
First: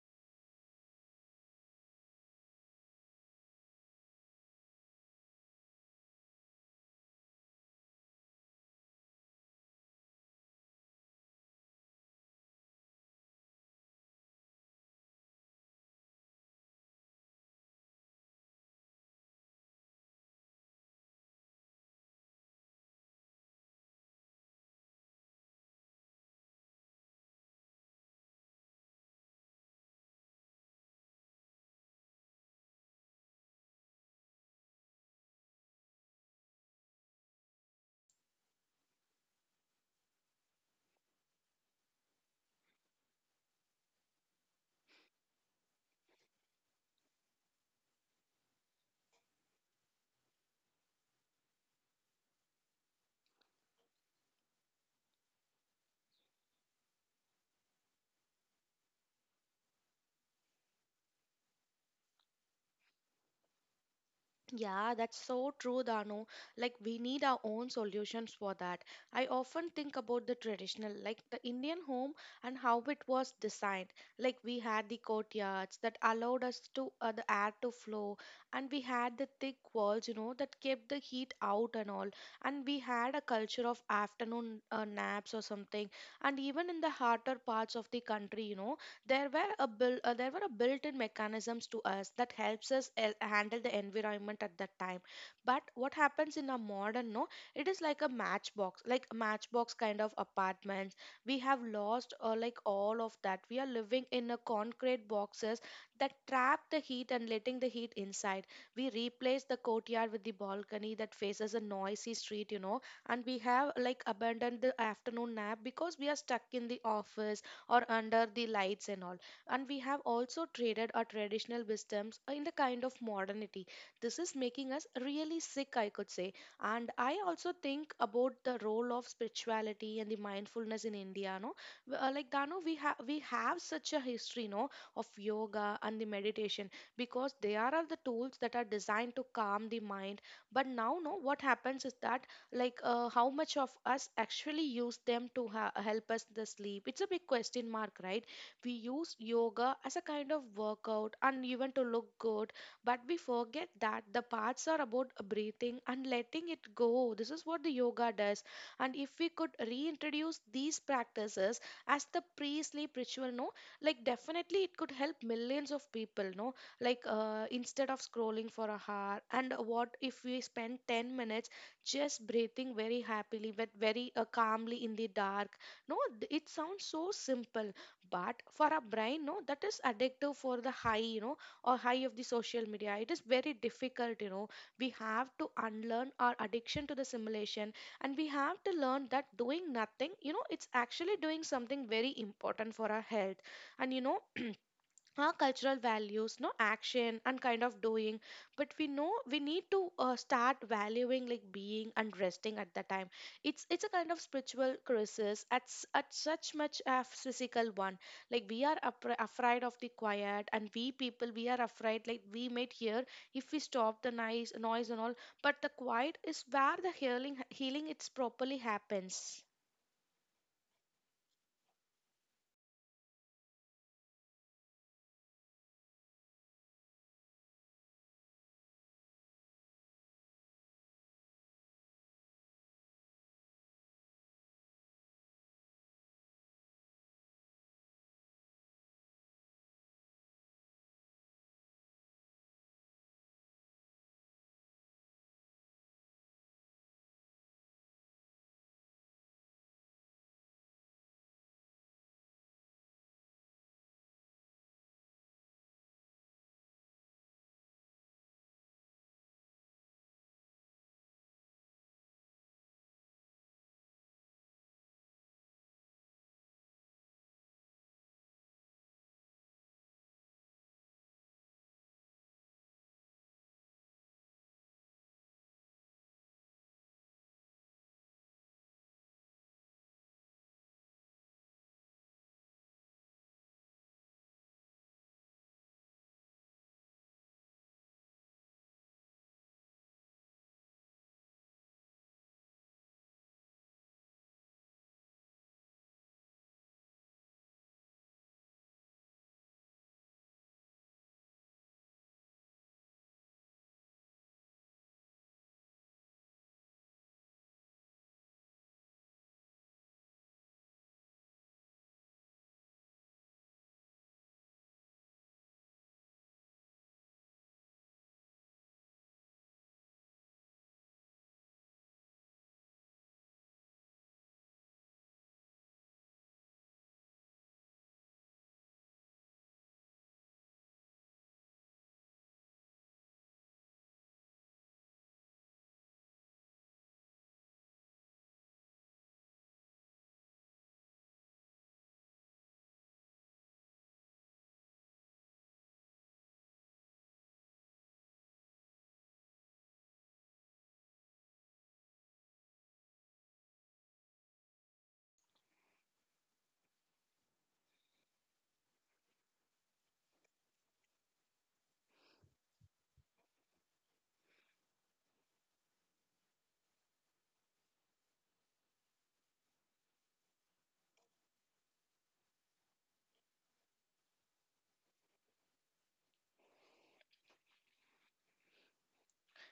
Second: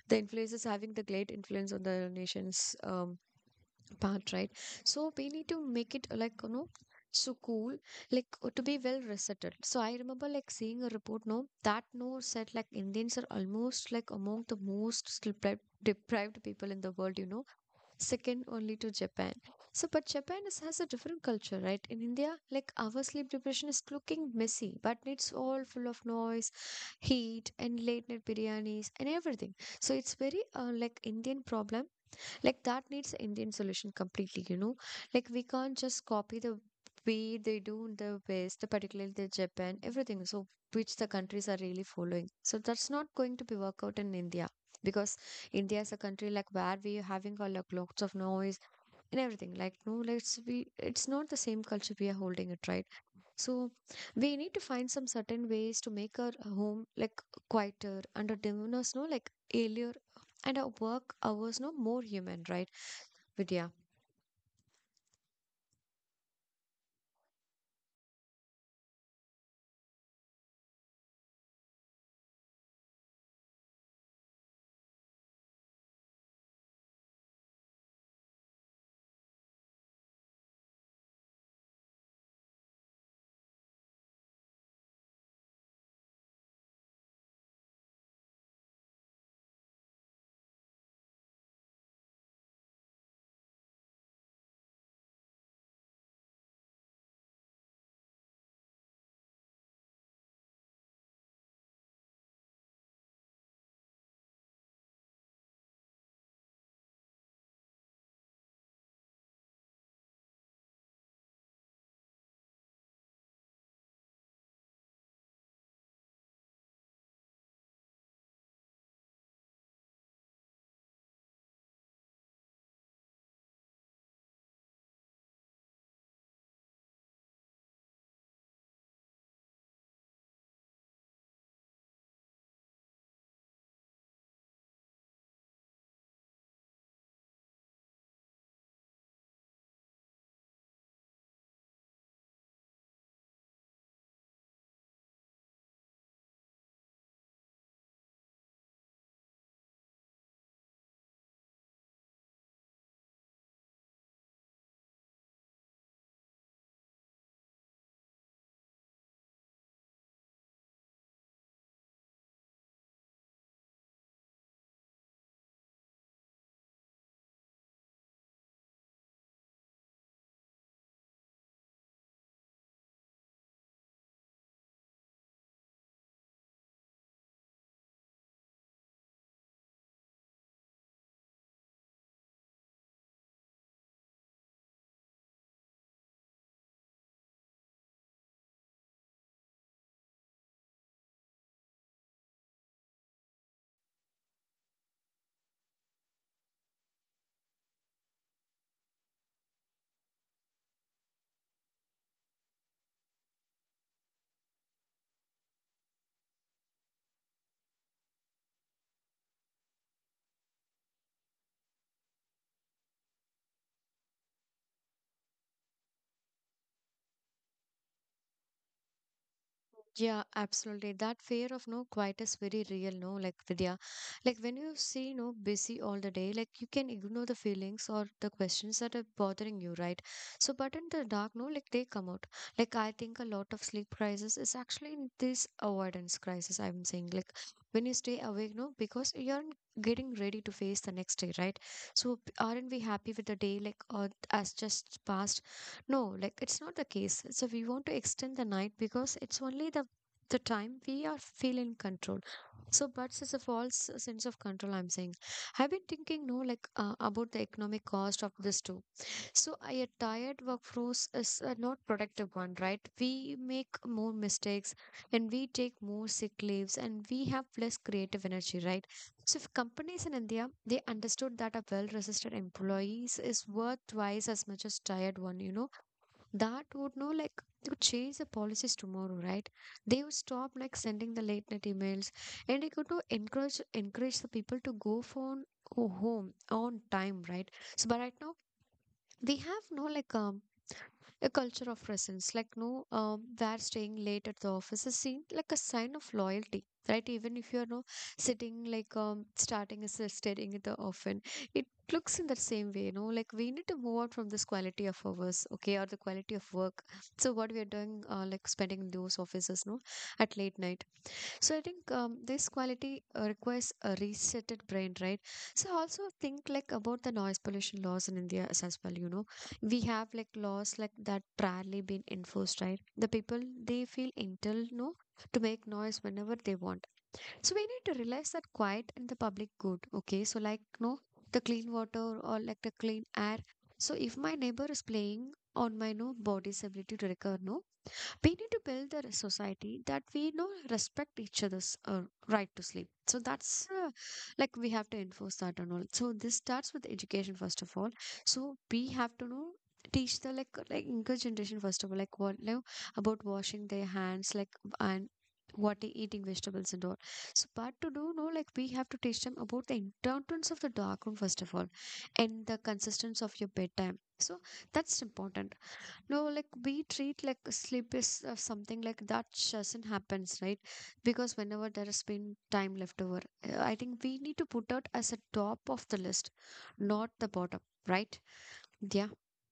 Speaker 1: the influences having the great influence on the nation's part, right? So we need to make it, like, you know, so cool, like, to be well resettled. So I remember, like, seeing a report, no, that no said, like, Indians are almost, like, among the most sleep deprived people in the world, you know second only to Japan. So, but Japan is, has a different culture, right? In India, like our sleep depression is looking messy, but it's all full of noise, heat, and late night biryanis and everything. So it's very like Indian problem like that needs Indian solution completely, you know. Like we can't just copy the way they do in the West, the particularly the Japan, everything. So which the countries are really following. So that's not going to be work out in India because India is a country like where we are having all like lots of noise and everything. Like no, let's we it's not the same culture we are holding it right. So we need to find some certain ways to make our home like quieter and our dinners no like earlier and our work hours no more human right Vidya.
Speaker 2: Yeah, that's so true, Dano. Like, we need our own solutions for that. I often think about the traditional, like the Indian home, and how it was designed. Like, we had the courtyards that allowed us to the air to flow, and we had the thick walls, you know, that kept the heat out and all. And we had a culture of afternoon naps or something. And even in the harder parts of the country, you know, there were a built-in mechanisms to us that helps us handle the environment at that time. But what happens in a modern, no, it is like a matchbox, like matchbox kind of apartments. We have lost, like all of that, we are living in a concrete boxes that trap the heat and letting the heat inside. We replace the courtyard with the balcony that faces a noisy street, you know. And we have like abandoned the afternoon nap because we are stuck in the office or under the lights and all. And we have also traded our traditional wisdoms in the kind of modernity. This is making us really sick I could say. And I also think about the role of spirituality and the mindfulness in india, no. Like dano, we have such a history, no, of yoga and the meditation, because they are the tools that are designed to calm the mind. But now, no, what happens is that, like, how much of us actually use them to help us the sleep? It's a big question mark, right? We use yoga as a kind of workout and even to look good, but we forget that the parts are about breathing and letting it go. This is what the yoga does. And if we could reintroduce these practices as the pre-sleep ritual, no, like definitely it could help millions of people, no. Like, instead of scrolling for a hour, and what if we spend 10 minutes just breathing very happily, but very calmly in the dark. No, it sounds so simple, but for our brain, no, that is addictive for the high, you know, or high of the social media. It is very difficult, you know. We have to unlearn our addiction to the simulation, and we have to learn that doing nothing, it's actually doing something very important for our health. And you know, our cultural values no action and kind of doing but we know we need to start valuing like being and resting at that time. It's a kind of spiritual crisis at at such much a physical one. Like we are afraid of the quiet, and we people we are afraid like we might hear if we stop the noise and all. But the quiet is where the healing it's properly happens.
Speaker 1: Yeah, absolutely. That fear of no quiet is very real, no? Like Vidya, like when you see no busy all the day, like you can ignore the feelings or the questions that are bothering you, right? So, but in the dark, no, like they come out. Like I think a lot of sleep crisis is actually in this avoidance crisis. I'm saying like when you stay awake, no, because you're getting ready to face the next day, right? So, aren't we happy with the day like or as just passed? No, like it's not the case. So we want to extend the night because it's only the time we are feel in control. So, but it's a false sense of control. I'm saying. I've been thinking, no, like about the economic cost of this too. So, a tired workforce is a not productive one, right? We make more mistakes, and we take more sick leaves, and we have less creative energy, right? So, if companies in India they understood that a well-resisted employees is worth twice as much as tired one, you know that would know like they could change the policies tomorrow, right? They would stop like sending the late night emails and it could to encourage the people to go home on time, right? So but right now they have no like a culture of presence like no where staying late at the office is seen like a sign of loyalty, right? Even if you're no sitting like starting as a staring at the often it looks in the same way, you know, like we need to move on from this quality of hours okay or the quality of work so what we are doing like spending in those offices no at late night so I think this quality requires a resetted brain, right? So also think like about the noise pollution laws in India as well. You know, we have like laws like that rarely been enforced, right? The people they feel entitled, no, to make noise whenever they want. So we need to realize that quiet and the public good. Okay, so like no, the clean water or like the clean air. So if my neighbor is playing on my no body's ability to recover, no we need to build a society that we know respect each other's right to sleep so that's like we have to enforce that and all so this starts with education first of all so we have to know teach the like younger generation first of all like what like, about washing their hands like and what they eating vegetables and all so but to do know like we have to teach them about the importance of the dark room first of all and the consistency of your bedtime so that's important no, like we treat like sleep is something like that doesn't happens, right? Because whenever there has been time left over, I think we need to put out as a top of the list, not the bottom, right? Yeah.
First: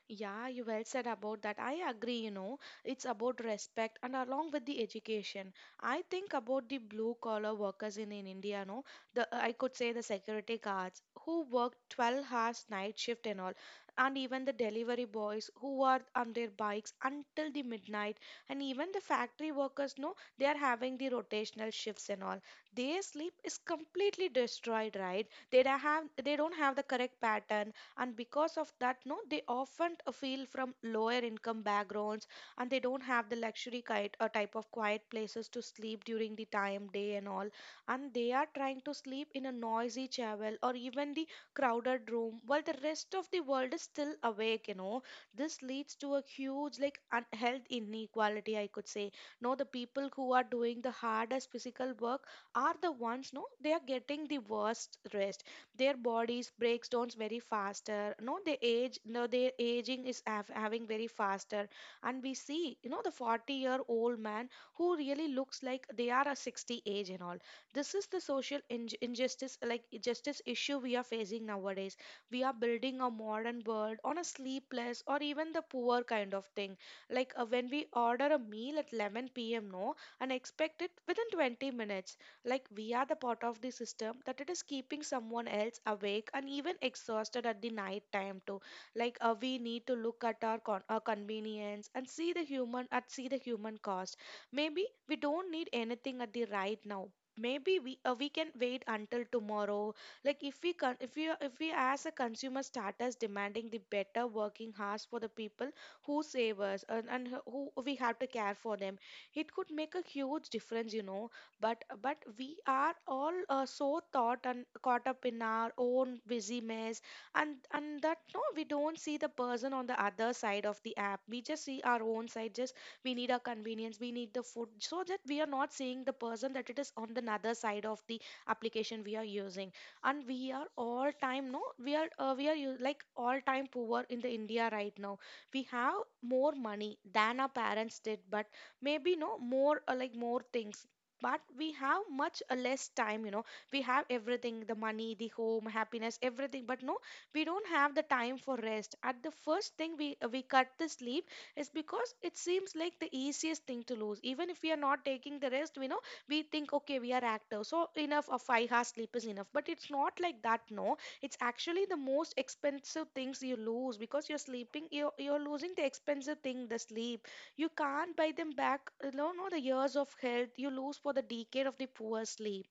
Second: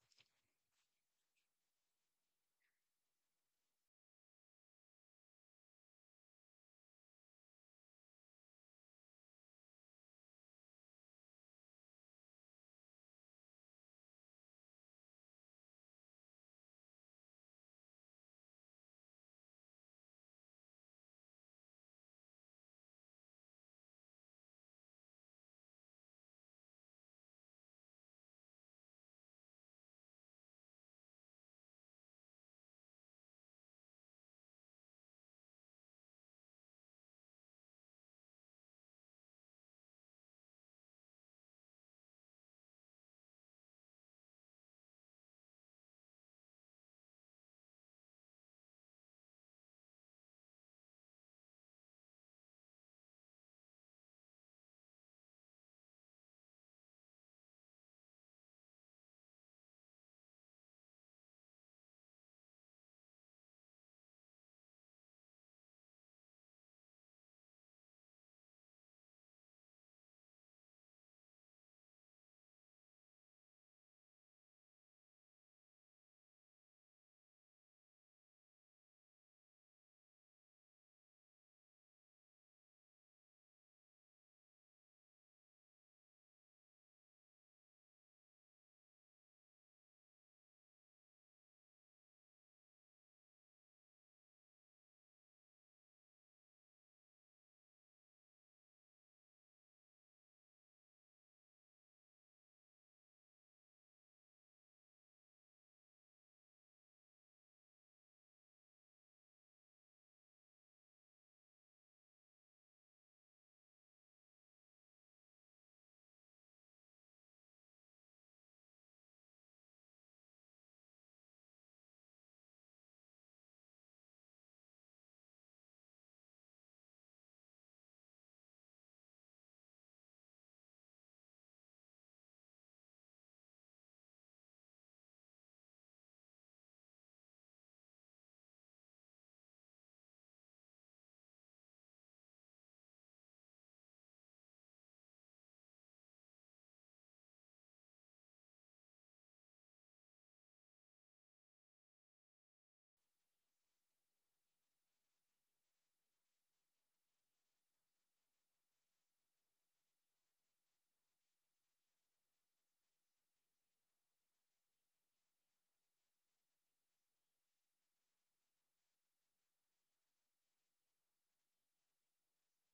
Speaker 2: Yeah, you well said about that. I agree, you know, it's about respect and along with the education. I think about the blue collar workers in India, no, the I could say the security guards who work 12 hours night shift and all, and even the delivery boys who are on their bikes until the midnight, and even the factory workers, no, they are having the rotational shifts and all. Their sleep is completely destroyed, right? They don't have the correct pattern, and because of that no they often feel from lower income backgrounds, and they don't have the luxury kind, type of quiet places to sleep during the time day and all, and they are trying to sleep in a noisy chapel or even the crowded room while the rest of the world is still awake, you know. This leads to a huge like health inequality, I could say. No, the people who are doing the hardest physical work are the ones, no, they are getting the worst rest. Their bodies breaks down very faster, no they age, no their aging is having very faster. And we see, you know, the 40-year-old man who really looks like they are a 60 age and all. This is the social injustice like justice issue we are facing nowadays. We are building a modern world on a sleepless or even the poor kind of thing. Like when we order a meal at 11 p.m. no and expect it within 20 minutes. Like we are the part of the system that it is keeping someone else awake and even exhausted at the night time too. Like we need to look at our convenience and see the human at see the human cost. Maybe we don't need anything at the right now. Maybe we can wait until tomorrow. Like if we if we if we as a consumer starters demanding the better working hours for the people who save us, and who we have to care for them. It could make a huge difference, you know. But we are all so thought and caught up in our own busy mess, and that no we don't see the person on the other side of the app, we just see our own side, just we need our convenience, we need the food, so that we are not seeing the person that it is on the other side of the application we are using. And we are all time, no we are we are like all time poor in the India right now. We have more money than our parents did, but maybe no more like more things, but we have much less time, you know. We have everything, the money, the home, happiness, everything, but no we don't have the time for rest. At the first thing we cut the sleep is because it seems like the easiest thing to lose. Even if we are not taking the rest, we know we think okay we are active so enough of 5 hours sleep is enough, but it's not like that, no. It's actually the most expensive things you lose, because you're sleeping you're losing the expensive thing, the sleep. You can't buy them back. You know the years of health you lose for the decade of the poor sleep.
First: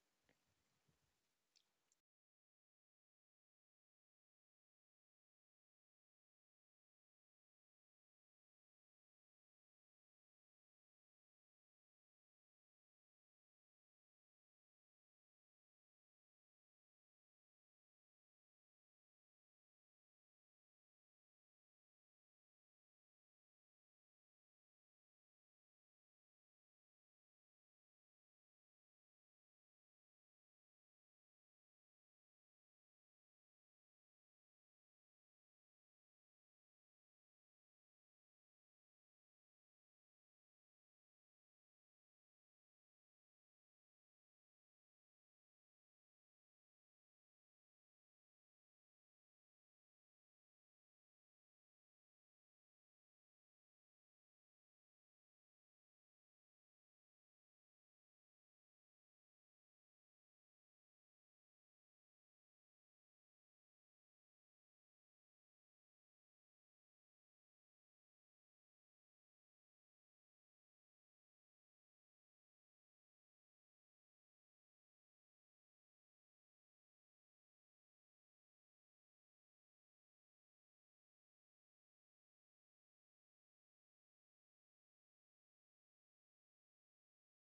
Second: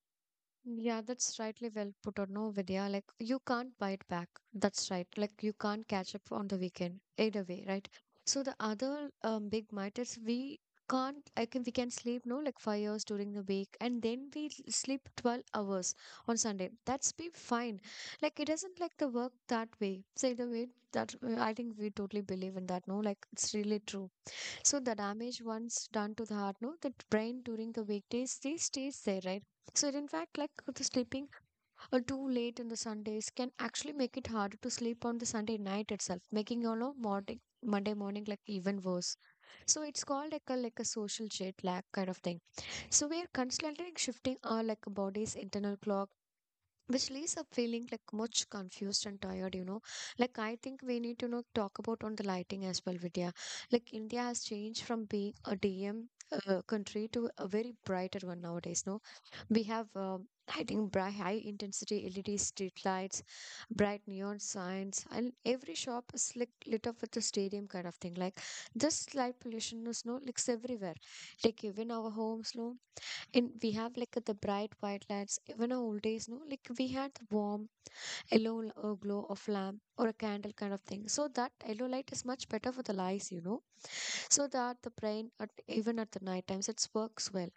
Speaker 1: Yeah, that's rightly well put or no, Vidya. Like you can't buy it back. That's right. Like you can't catch up on the weekend either way, right? So the other big might is we can't I can we can sleep no like 5 hours during the week and then we sleep 12 hours on Sunday. That's be fine. Like it doesn't like the work that way. Say the way that I think we totally believe in that. No, like it's really true. So the damage once done to the heart, no, the brain during the weekdays, they stays there, right? So in fact, like the sleeping too late on the Sundays can actually make it harder to sleep on the Sunday night itself, making you know morning Monday morning like even worse. So it's called like a social jet lag kind of thing. So we are constantly shifting our like body's internal clock which leaves up feeling like much confused and tired, you know. Like I think we need to know talk about on the lighting as well, Vidya. Like India has changed from being a dm country to a very brighter one nowadays no we have I think bright high intensity LED street lights, bright neon signs, and every shop is like lit up with a stadium kind of thing. Like this light pollution is no like everywhere. Like even our homes, no and we have like the bright white lights, even our old days, no? Like we had the warm yellow glow of lamp or a candle kind of thing. So that yellow light is much better for the eyes, you know. So that the brain, at, even at the night times, it works well.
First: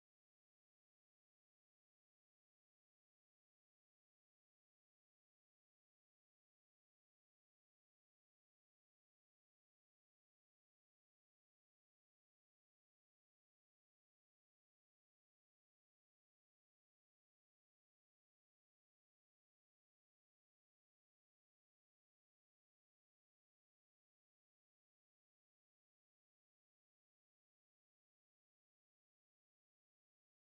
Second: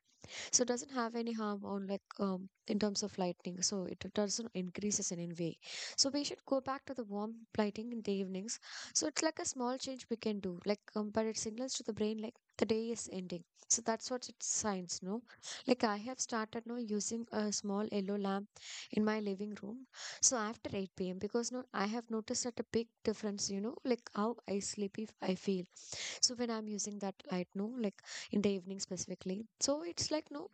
Speaker 1: So it doesn't have any harm on like in terms of lighting. So it doesn't increases in any way. So we should go back to the warm lighting in the evenings. So it's like a small change we can do. Like but it signals to the brain like the day is ending. So that's what it signs, no? Like I have started now using a small yellow lamp in my living room. So after 8 p.m. because no I have noticed that a big difference, you know, like how I sleepy I feel. So when I'm using that light, no, like in the evening specifically. So it's like no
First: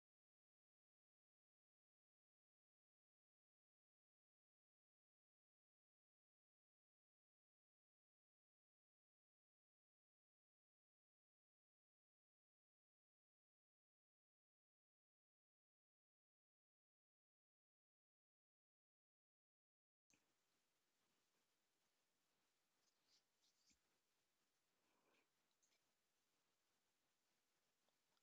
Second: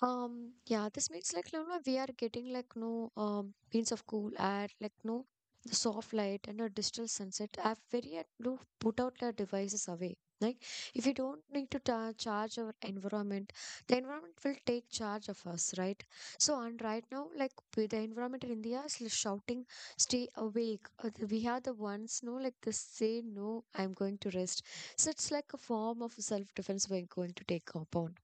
Speaker 1: yeah, this means like you know, we are getting like no means of cool air, like no the soft light and a digital sunset are very at no put out their devices away. Like if we don't need to ta charge our environment, the environment will take charge of us, right? So and right now, like with the environment in India is like shouting, "Stay awake!" We are the ones, no, like this say, "No, I'm going to rest." So it's like a form of self-defense we're going to take upon,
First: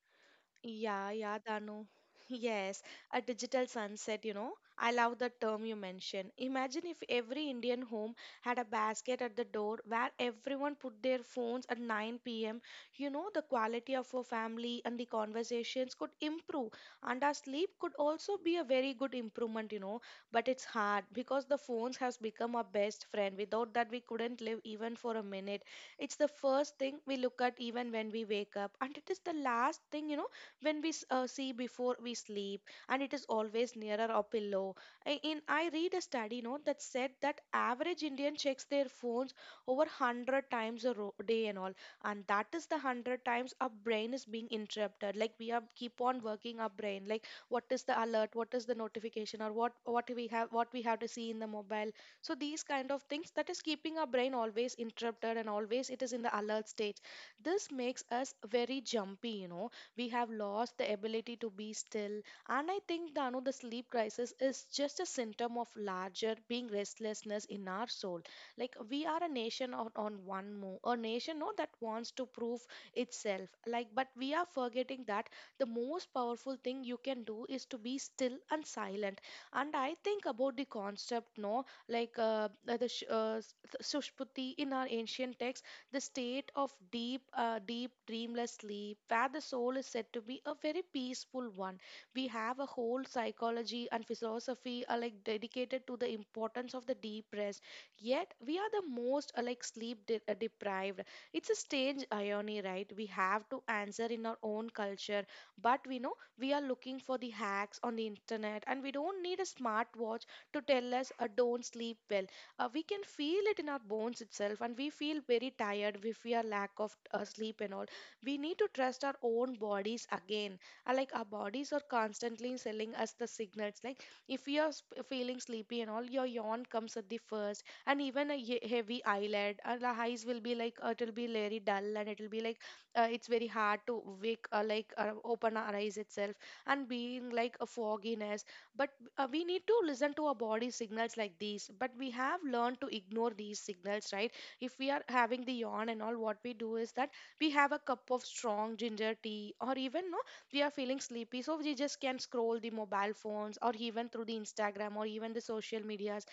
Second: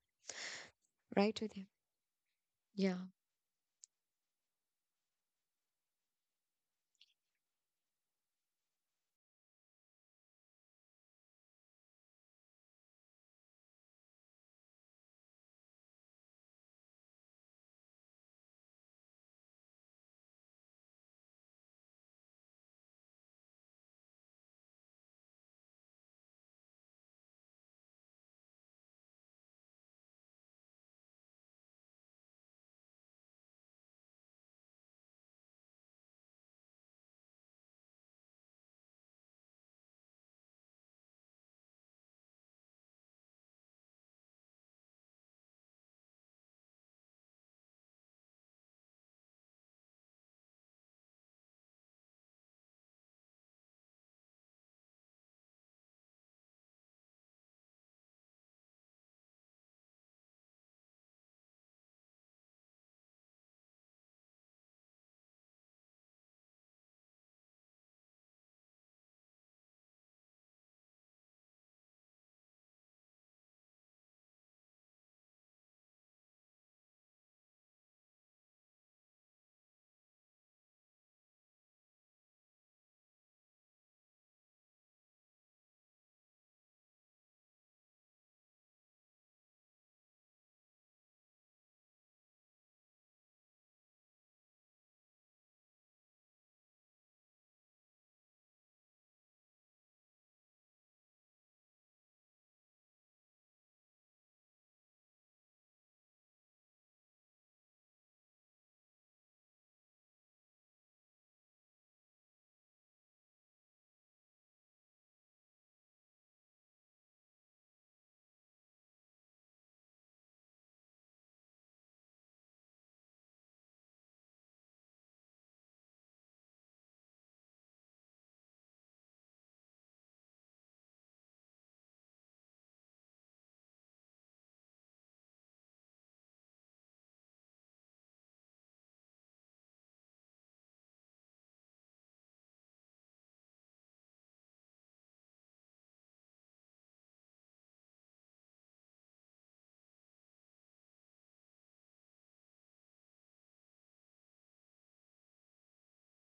Speaker 2: Yeah, yeah,
Speaker 1: right? With you,
Speaker 2: Danu. Yes,
Speaker 1: yeah.
Speaker 2: a digital sunset, you know. I love the term you mentioned. Imagine if every Indian home had a basket at the door where everyone put their phones at 9 p.m. You know, the quality of our family and the conversations could improve, and our sleep could also be a very good improvement, you know. But it's hard because the phones has become our best friend. Without that, we couldn't live even for a minute. It's the first thing we look at even when we wake up, and it is the last thing, you know, when we see before we sleep, and it is always nearer our pillow. In I read a study note that said that average Indian checks their phones over 100 times a day and all, and that is the 100 times our brain is being interrupted. Like we are keep on working our brain. Like what is the alert? What is the notification? Or what we have what we have to see in the mobile? So these kind of things that is keeping our brain always interrupted, and always it is in the alert state. This makes us very jumpy, you know, we have lost the ability to be still. And I think, Danu, the sleep crisis is just a symptom of larger being restlessness in our soul. Like we are a nation on one move, a nation no that wants to prove itself, like but we are forgetting that the most powerful thing you can do is to be still and silent. And I think about the concept, no, like the sushputi in our ancient text, the state of deep, deep dreamless sleep, where the soul is said to be a very peaceful one. We have a whole psychology and philosophy are like dedicated to the importance of the deep rest. Yet we are the most like sleep deprived. It's a strange irony, right? We have to answer in our own culture, but we know we are looking for the hacks on the internet, and we don't need a smartwatch to tell us don't sleep well. We can feel it in our bones itself, and we feel very tired if we are lack of sleep and all. We need to trust our own bodies again. Like our bodies are constantly selling us the signals. Like if you are feeling sleepy and all, your yawn comes at the first, and even a heavy eyelid, and the eyes will be like it will be very dull, and it will be like it's very hard to wake like open our eyes itself, and being like a fogginess. But we need to listen to our body signals like these. But we have learned to ignore these signals, right? If we are having the yawn and all, what we do is that we have a cup of strong ginger tea, or even no, we are feeling sleepy, so we just can scroll the mobile phones, or even through the Instagram, or even the social medias.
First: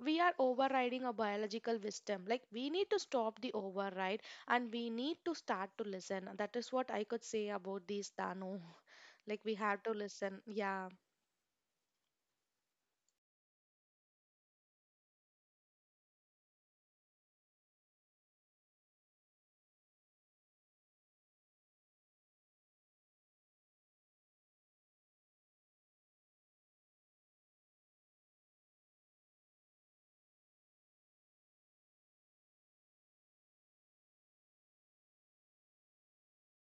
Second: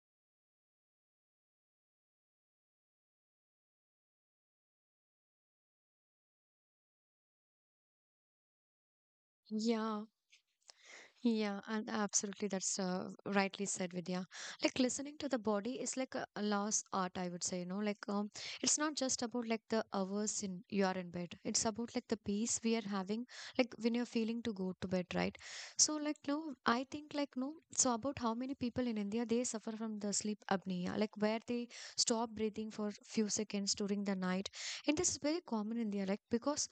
Speaker 2: We are overriding a biological wisdom. Like we need to stop the override, and we need to start to listen. That is what I could say about these, Dano. Like we have to
Speaker 1: Yeah,
Speaker 2: listen. Yeah.
Speaker 1: yeah, and absolutely, that's rightly said, Vidya. Like listening to the body is like a lost art, I would say. You know, like it's not just about like the hours in you are in bed. It's about like the peace we are having, like when you're feeling to go to bed, right? So like no, I think like no. So about how many people in India they suffer from the sleep apnea, like where they stop breathing for few seconds during the night, and this is very common in India, like because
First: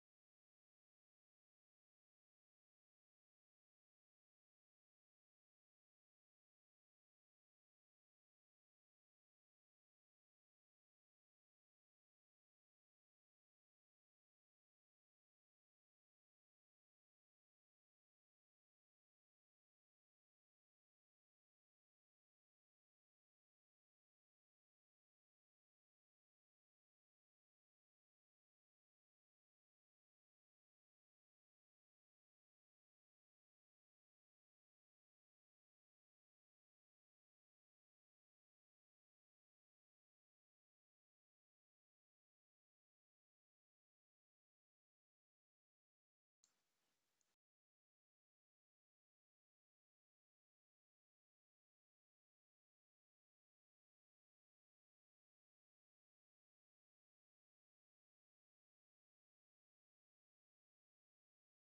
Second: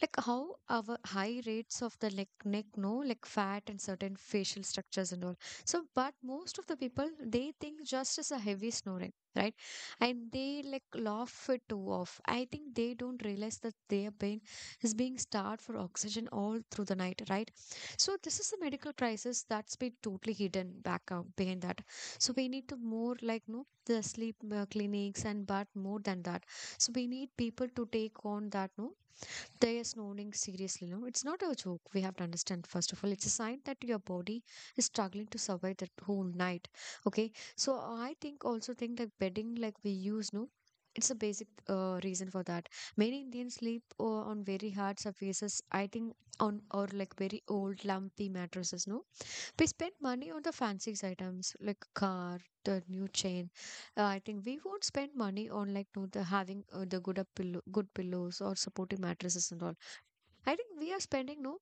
Speaker 1: like how our high rates of the like neck no like fat and certain facial structures and all. So but most of the people they think just as a heavy snoring, right? And they like laugh it too off. I think they don't realize that their brain is being starved for oxygen all through the night, right? So this is a medical crisis that's been totally hidden back out behind that. So we need to more like no the sleep clinics and but more than that, so we need people to take on that, no, they are snoring seriously, no. It's not a joke. We have to understand, first of all, it's a sign that your body is struggling to survive that whole night. Okay. So I think also think like bedding, like we use, no. It's a basic reason for that. Many Indians sleep on very hard surfaces. I think on or like very old lumpy mattresses. No, we spend money on the fancy items like car, the new chain. I think we won't spend money on like no, the having the good up pillow, good pillows or supporting mattresses and all. I think we are spending no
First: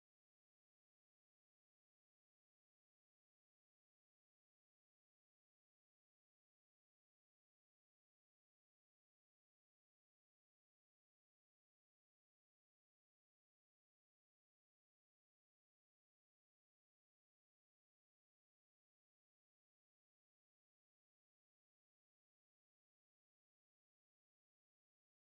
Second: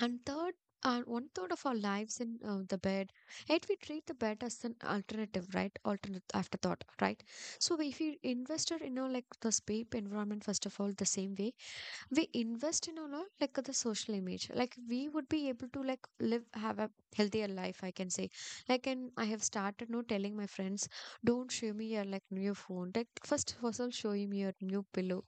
Speaker 1: and third and one third of our lives in the bed, yet we treat the bed as an alternative, right? Alternate afterthought, right? So if we invested in our like the sleep environment first of all, the same way we invest in our like the social image, like we would be able to like live have a healthier life, I can say. Like and I have started no telling my friends, don't show me your like new phone. Like first of all, show me your new pillow,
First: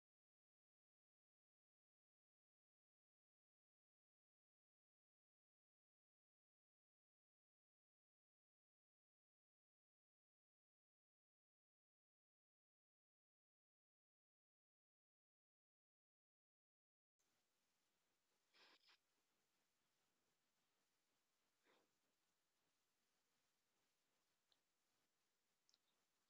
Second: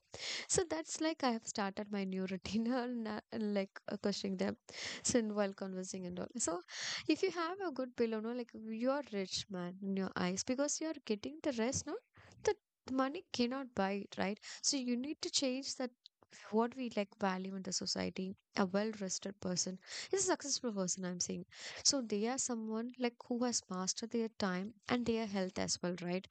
Speaker 1: so that's like I have started my new routine and like questioning them, so and while conversing and all. So if you have a good pillow, no, like you are rich man in your eyes because you are getting the rest, no, that money cannot buy it, right? So you need to change that what we like value in the society. A well-rested person is a successful person, I'm saying. So they are someone like who has mastered their time and their health as well, right?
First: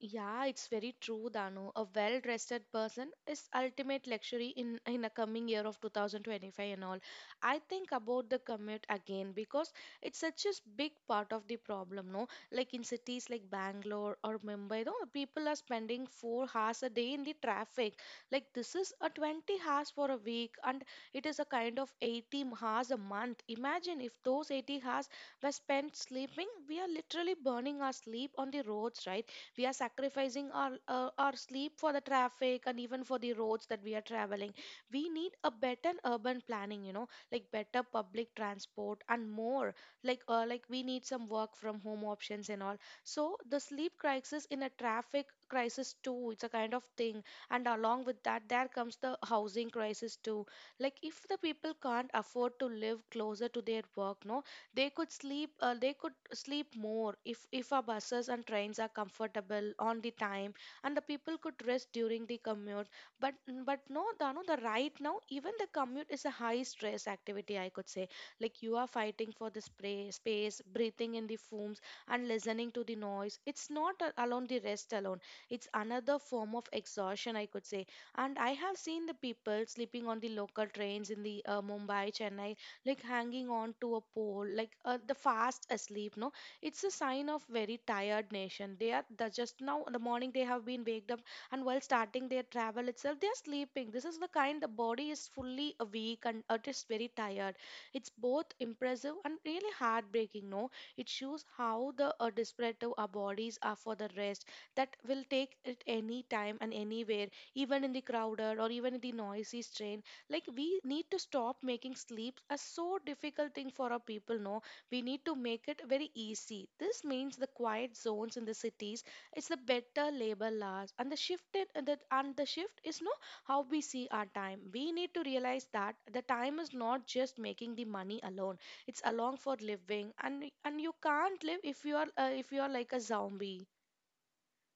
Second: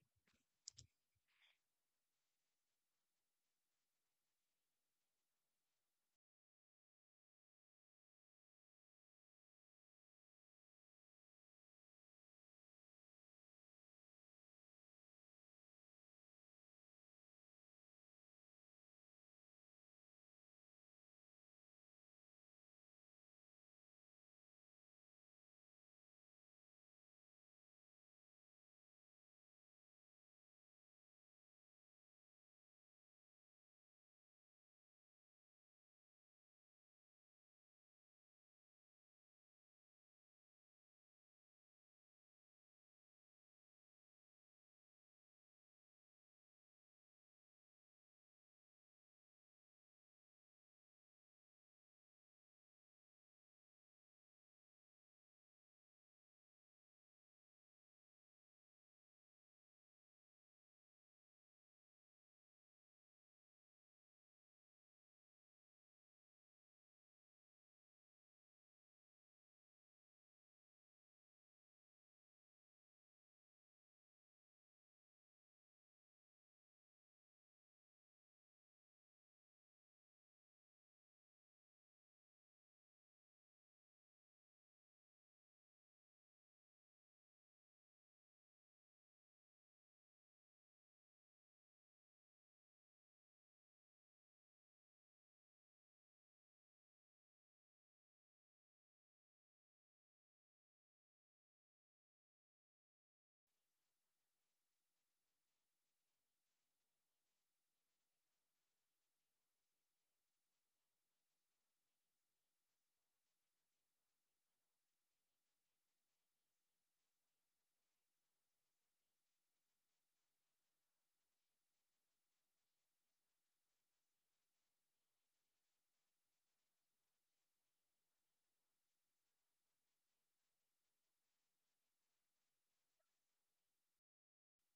Speaker 2: Yeah, it's very true, Danu. A well-rested person is ultimate luxury in a coming year of 2025 and all. I think about the commute again because it's such a big part of the problem, no? Like in cities like Bangalore or Mumbai, no, people are spending 4 hours a day in the traffic. Like this is a 20 hours for a week, and it is a kind of 80 hours a month. Imagine if those 80 hours were spent sleeping, we are literally burning our sleep on the roads, right? We are sacrificing our sleep for the traffic and even for the roads that we are traveling. We need a better urban planning, you know, like better public transport and more, like we need some work from home options and all. So the sleep crisis in a traffic crisis too, it's a kind of thing. And along with that there comes the housing crisis too. Like if the people can't afford to live closer to their work, no they could sleep. They could sleep more if our buses and trains are comfortable on the time, and the people could rest during the commute. But but no, Dano, the right now even the commute is a high stress activity, I could say. Like you are fighting for the spray, space, breathing in the fumes, and listening to the noise. It's not alone the rest alone. It's another form of exhaustion. I could say. And I have seen the people sleeping on the local trains in the Mumbai Chennai, like hanging on to a pole, like the fast asleep. No, it's a sign of very tired nation. They are the, just now in the morning they have been waked up, and while starting their travel itself, they are sleeping. This is the kind the body is fully awake and it is very tired. It's both impressive and really heartbreaking. No, it shows how the desperate our bodies are for the rest that will take it any time and anywhere, even in the crowded or even in the noisy train, like we need to stop making sleep a so difficult thing for our people, no, we need to make it very easy. This means the quiet zones in the cities, it's the better labor laws and the shifted and the shift is, no, how we see our time. We need to realize that the time is not just making the money alone, it's along for living. And you can't live if you are like a zombie.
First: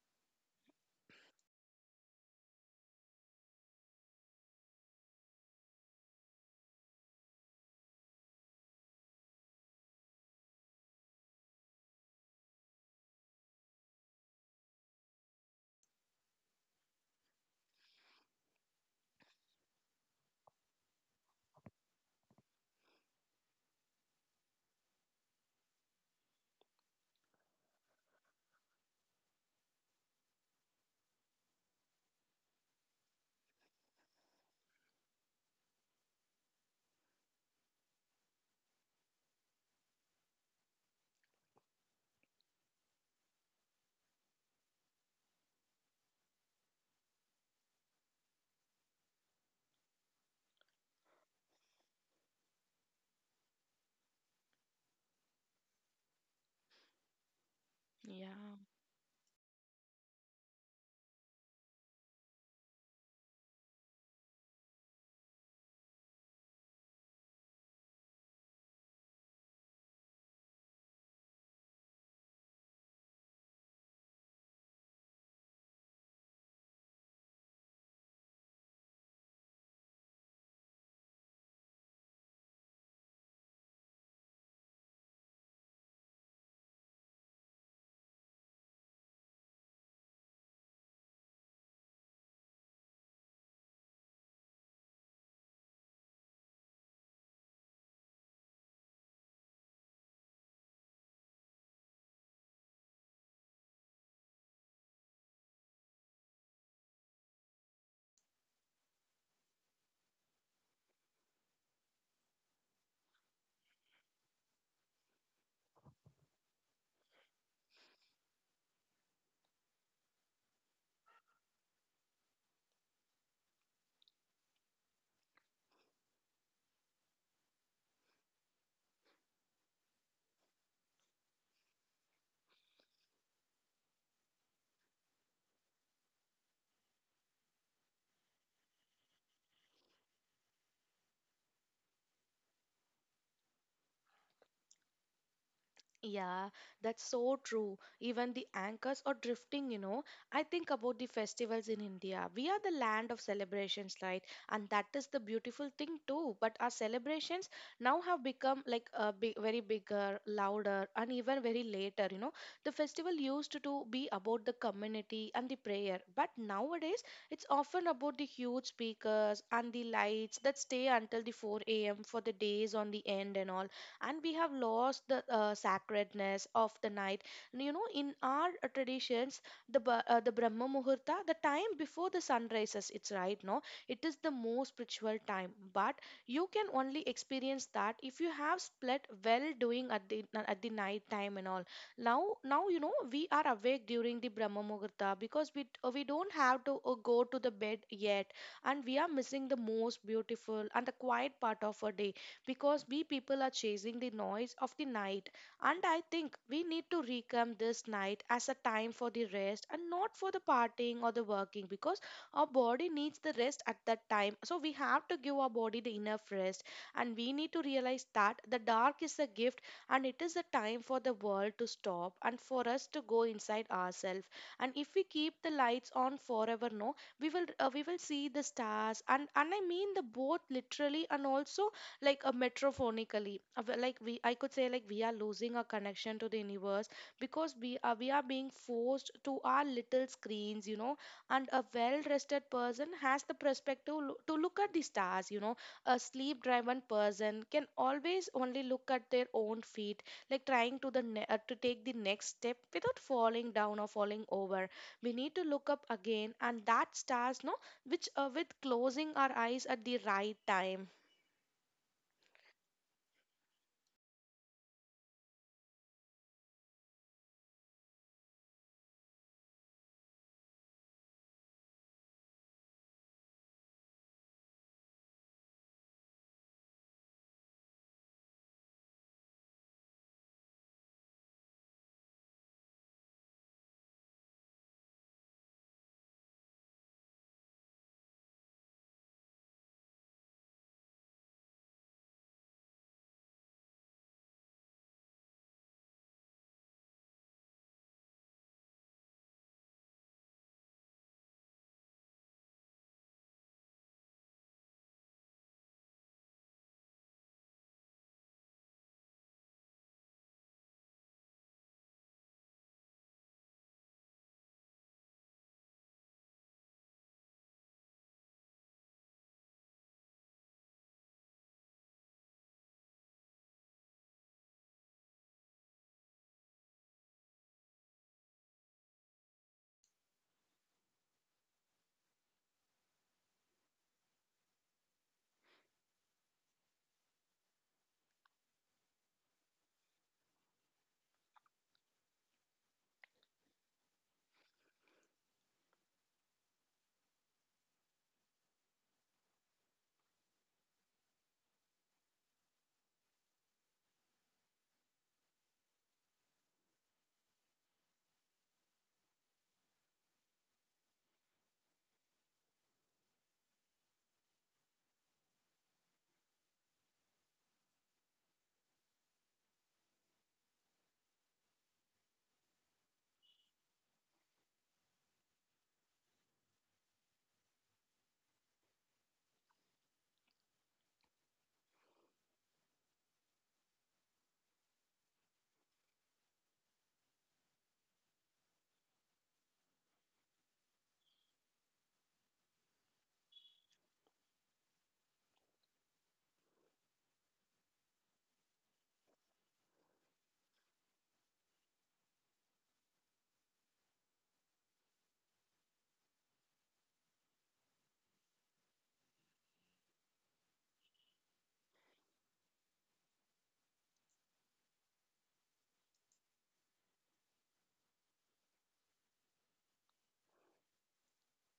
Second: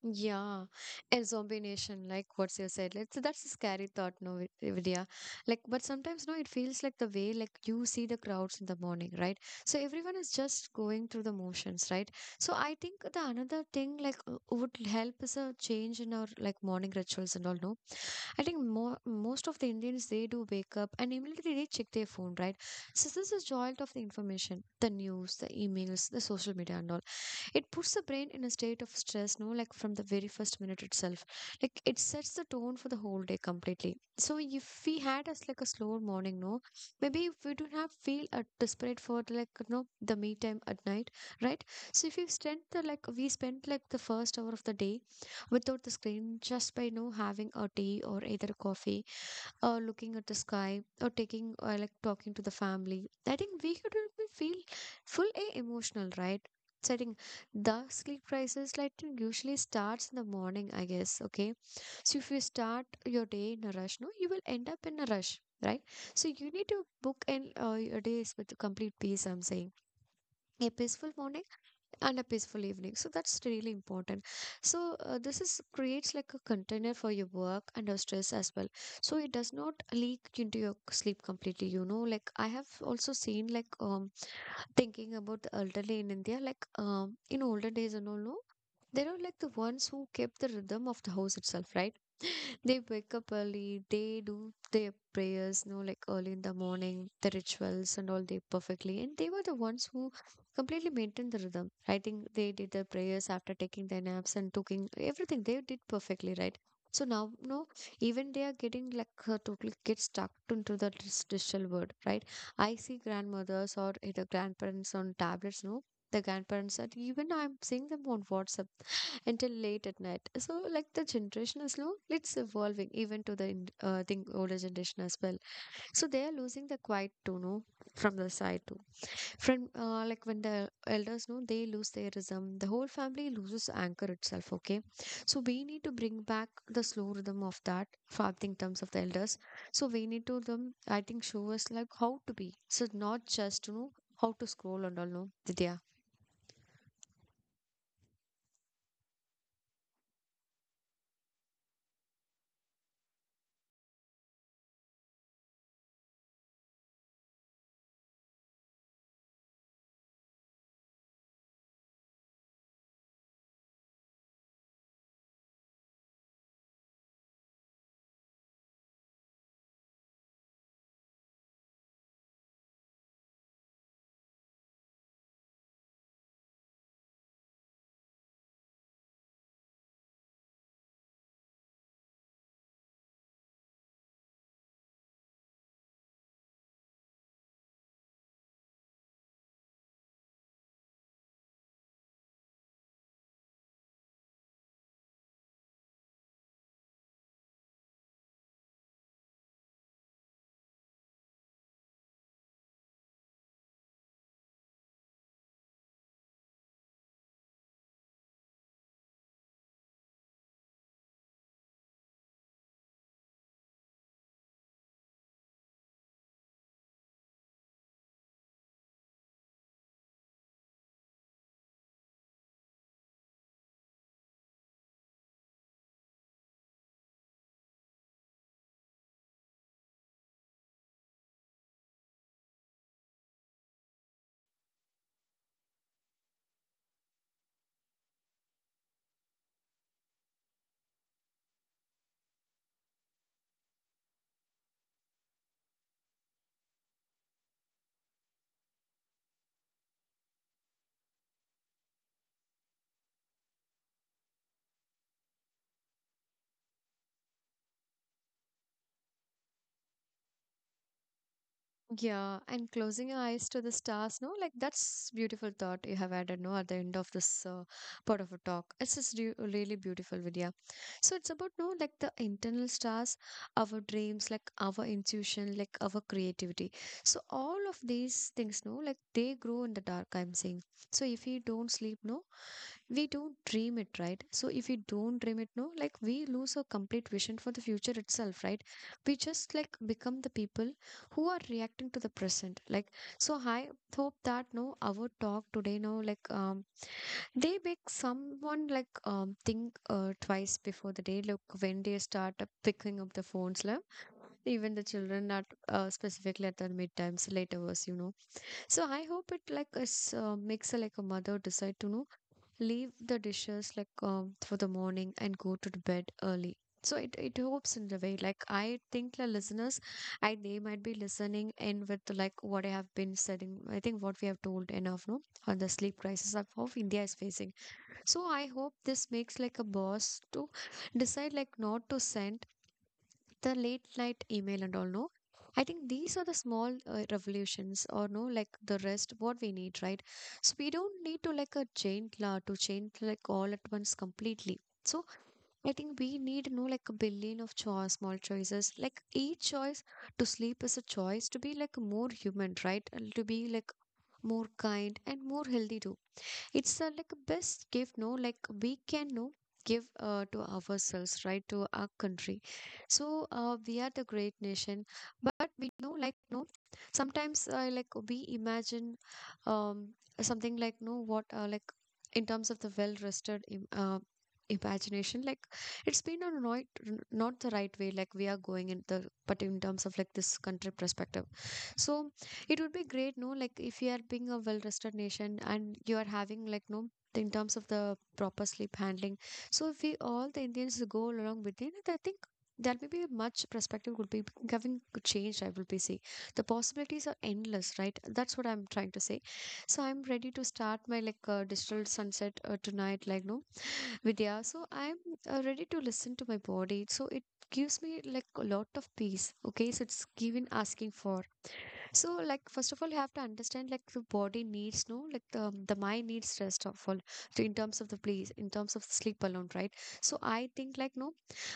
Speaker 1: Yeah, and zombie nation, like what you said, like, so that's a scary thought, no, Vidya. Like, but sometimes, no, it feels like the way, like, you see the crowds in the morning, right? So everyone is just going through the motions, right? So I think the another thing, like, would help is a change in our, like, morning rituals and all, no? I think most of the Indians, they do wake up and immediately they check their phone, right? So this is jolt of the information, the news, the emails, the social media and all. It puts the brain in a state of stress, no, like from the very first minute itself. Like it sets the tone for the whole day completely. So if we had us like a slower morning, no, maybe if we do not have feel desperate for like the me time at night, right? So if you spend the like we spent like the first hour of the day without the screen, just by having a tea or either a coffee or looking at the sky or taking or like talking to the family, I think we could will feel full a emotional, right? Setting the sleep
Speaker 2: Yeah.
Speaker 1: crisis like it usually starts in the morning, I guess. Okay, so if you start your day in a rush, no, you will end up in a rush, right? So you need to book in your days with complete peace, I'm saying. A peaceful morning and a peaceful evening, so that's really important. So this is creates like a container for your work and your stress as well, so it does not leak into your sleep completely, you know. Like I have also seen like thinking about the elderly in India, like in older days and all, no, they were like the ones who kept the rhythm of the house itself, right? They wake up early, they do their prayers, you know, like early in the morning, the rituals and all they perfectly. And they were the ones who completely maintained the rhythm. I think they did their prayers after taking their naps and cooking everything. They did perfectly, right? So now, no, even they are getting like totally get stuck into the digital world, right? I see grandmothers or either grandparents on tablets, no? The grandparents that even I'm seeing them on WhatsApp until late at night. So like the generation is low, it's evolving even to the think older generation as well. So they are losing the quiet to know from the side too. From like when the elders know, they lose their rhythm. The whole family loses anchor itself. Okay, so we need to bring back the slow rhythm of that farthing terms of the elders. So we need to them. I think show us like how to be. So not just you know how to scroll and all. No, Vidya.
Speaker 2: Yeah, that's so true. Even the anchors are drifting, you know. I think about the festivals in India. We are the land of celebrations, right? And that is the beautiful thing too. But our celebrations now have become like a big, very bigger, louder, and even very later, you know. The festival used to be about the community and the prayer, but nowadays it's often about the huge speakers and the lights that stay until the 4 a.m. for the days on the end and all. And we have lost the sacredness of the night, you know, in our traditions. The the brahma muhurta, the time before the sun rises, it's right, no, it is the most spiritual time. But you can only experience that if you have split well doing at the night time and all. Now you know we are awake during the brahma muhurta because we don't have to go to the bed yet, and we are missing the most beautiful and the quiet part of our day because we people are chasing the noise of the night. And I think we need to reclaim this night as a time for the rest and not for the partying or the working, because our body needs the rest at that time. So we have to give our body the enough rest, and we need to realize that the dark is a gift and it is a time for the world to stop and for us to go inside ourselves. And if we keep the lights on forever, no, we will see the stars. And I mean the both literally and also like a metrophonically. Like we I could say like we are losing our connection to the universe because we are being forced to our little screens, you know, and a well rested person has the perspective to look at the stars, you know. A sleep driven person can always only look at their own feet, like trying to to take the next step without falling down or falling over. We need to look up again and that stars, no, which with closing our eyes at the right time.
Speaker 1: Yeah, and closing your eyes to the stars, no, like that's beautiful thought you have added, no, at the end of this part of a talk. It's just re really beautiful, Vidya. So it's about, no, like the internal stars, our dreams, like our intuition, like our creativity. So all of these things, no, like they grow in the dark, I'm saying. So if you don't sleep, no, we don't dream it, right? So if we don't dream it, no, like we lose our complete vision for the future itself, right? We just like become the people who are reacting to the present like. So I hope that no our talk today no like they make someone like think twice before the day look when they start picking up the phones, like even the children at specifically at the midtimes late hours, you know. So I hope it like is makes a, like a mother decide to know leave the dishes like for the morning and go to the bed early. So it helps in the way. Like I think the listeners, I they might be listening in with like what I have been saying. I think what we have told enough, no, on the sleep crisis of India is facing. So I hope this makes like a boss to decide like not to send the late night email and all, no. I think these are the small revolutions or no like the rest what we need, right? So we don't need to like a chain law to change like all at once completely. So I think we need no like a billion of choice small choices, like each choice to sleep is a choice to be like more human, right? And to be like more kind and more healthy too. It's like a best gift, no, like we can no give to ourselves, right? To our country. So we are the great nation, but we know like no sometimes like we imagine um something like no what like in terms of the well rested imagination, like it's been a not the right way like we are going in the but in terms of like this country perspective. So it would be great, no, like if you are being a well-rested nation and you are having like no in terms of the proper sleep handling. So if we all the Indians go along with it, I think that may be a much perspective would be having changed. I will be seeing the possibilities are endless, right? That's what I'm trying to say. So I'm ready to start my like digital sunset tonight, like no Vidya. So I'm ready to listen to my body. So it gives me like a lot of peace. Okay, so it's given asking for. So, like, first of all, you have to understand, like, the body needs, no, like, the mind needs rest of all, so in terms of the place, in terms of sleep alone, right? So, I think, like, no,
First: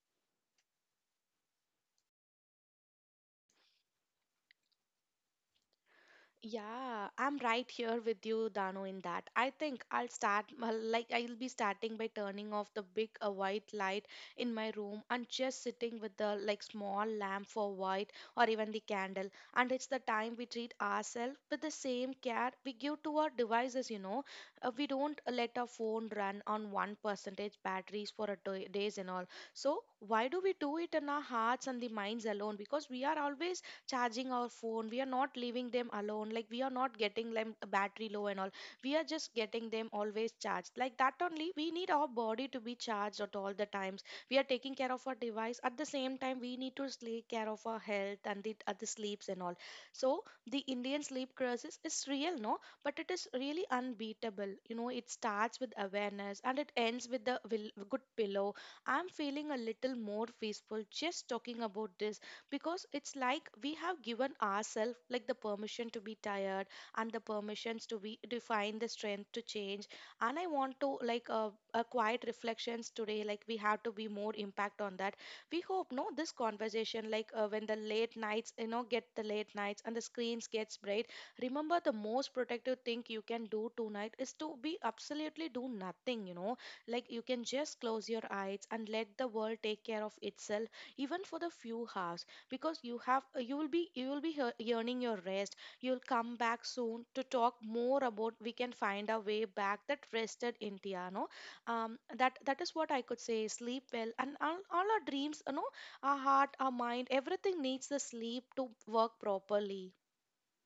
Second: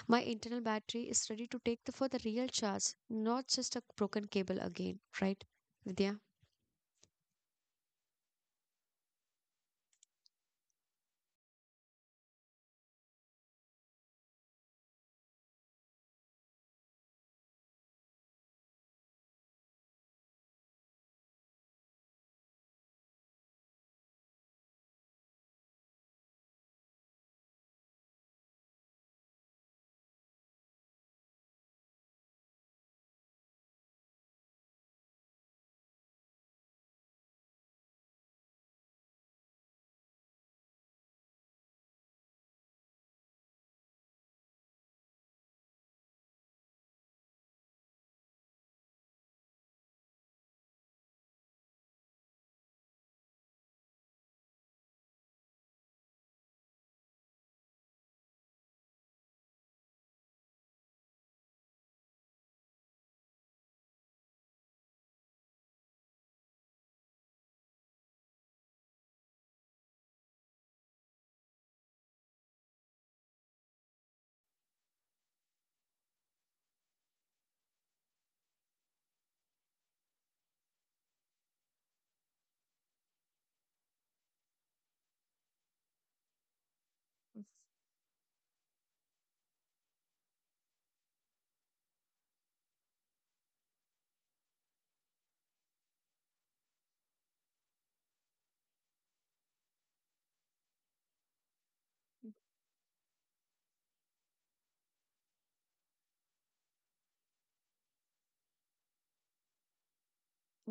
Speaker 1: my internal battery is ready to take the for the real charge, not just a broken cable again, right? Vidya?
Speaker 2: Yeah, I'm right here with you, Dano, in that. I think I'll start, like, I'll be starting by turning off the big white light in my room and just sitting with the, like, small lamp for white or even the candle. And it's the time we treat ourselves with the same care we give to our devices, you know. We don't let our phone run on 1% batteries for a day, days and all. So, why do we do it in our hearts and the minds alone? Because we are always charging our phone, we are not leaving them alone, like we are not getting them battery low and all. We are just getting them always charged. Like that only, we need our body to be charged at all the times. We are taking care of our device. At the same time we need to take care of our health and the other sleeps and all. So the Indian sleep crisis is real, no, but it is really unbeatable, you know. It starts with awareness and it ends with the will, good pillow. I'm feeling a little more peaceful just talking about this, because it's like we have given ourselves like the permission to be tired and the permissions to be define the strength to change. And I want to like a quiet reflections today, like we have to be more impact on that. We hope, no, this conversation, like when the late nights, you know, get the late nights and the screens gets bright, remember the most protective thing you can do tonight is to be absolutely do nothing, you know. Like you can just close your eyes and let the world take care of itself, even for the few hours. Because you will be, you will be yearning your rest. You'll come back soon to talk more about we can find a way back that rested India, no. That is what I could say. Sleep well and all our dreams, you know, our heart, our mind, everything needs the sleep to work properly.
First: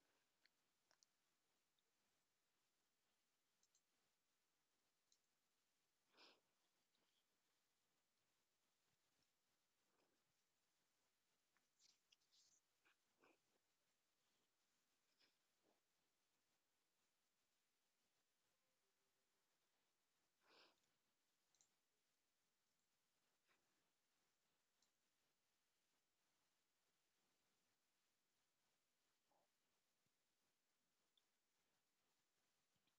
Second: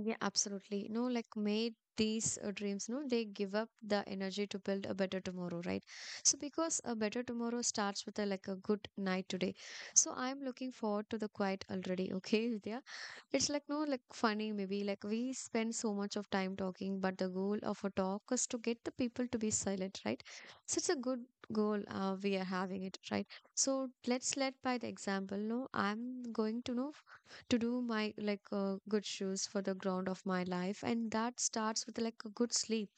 Speaker 1: Yeah, absolutely. No, like, made these dreams, no, they give up the energy to build a better tomorrow, right? So, because a better tomorrow starts with a like a good night today. So, I'm looking forward to the quiet already, okay, Vidya? It's like no like funny maybe like we spend so much of time talking, but the goal of a talk is to get the people to be silent, right? So it's a good goal we are having it, right? So let's lead by the example. No, I'm going to know to do my like good shoes for the ground of my life, and that starts with like a good sleep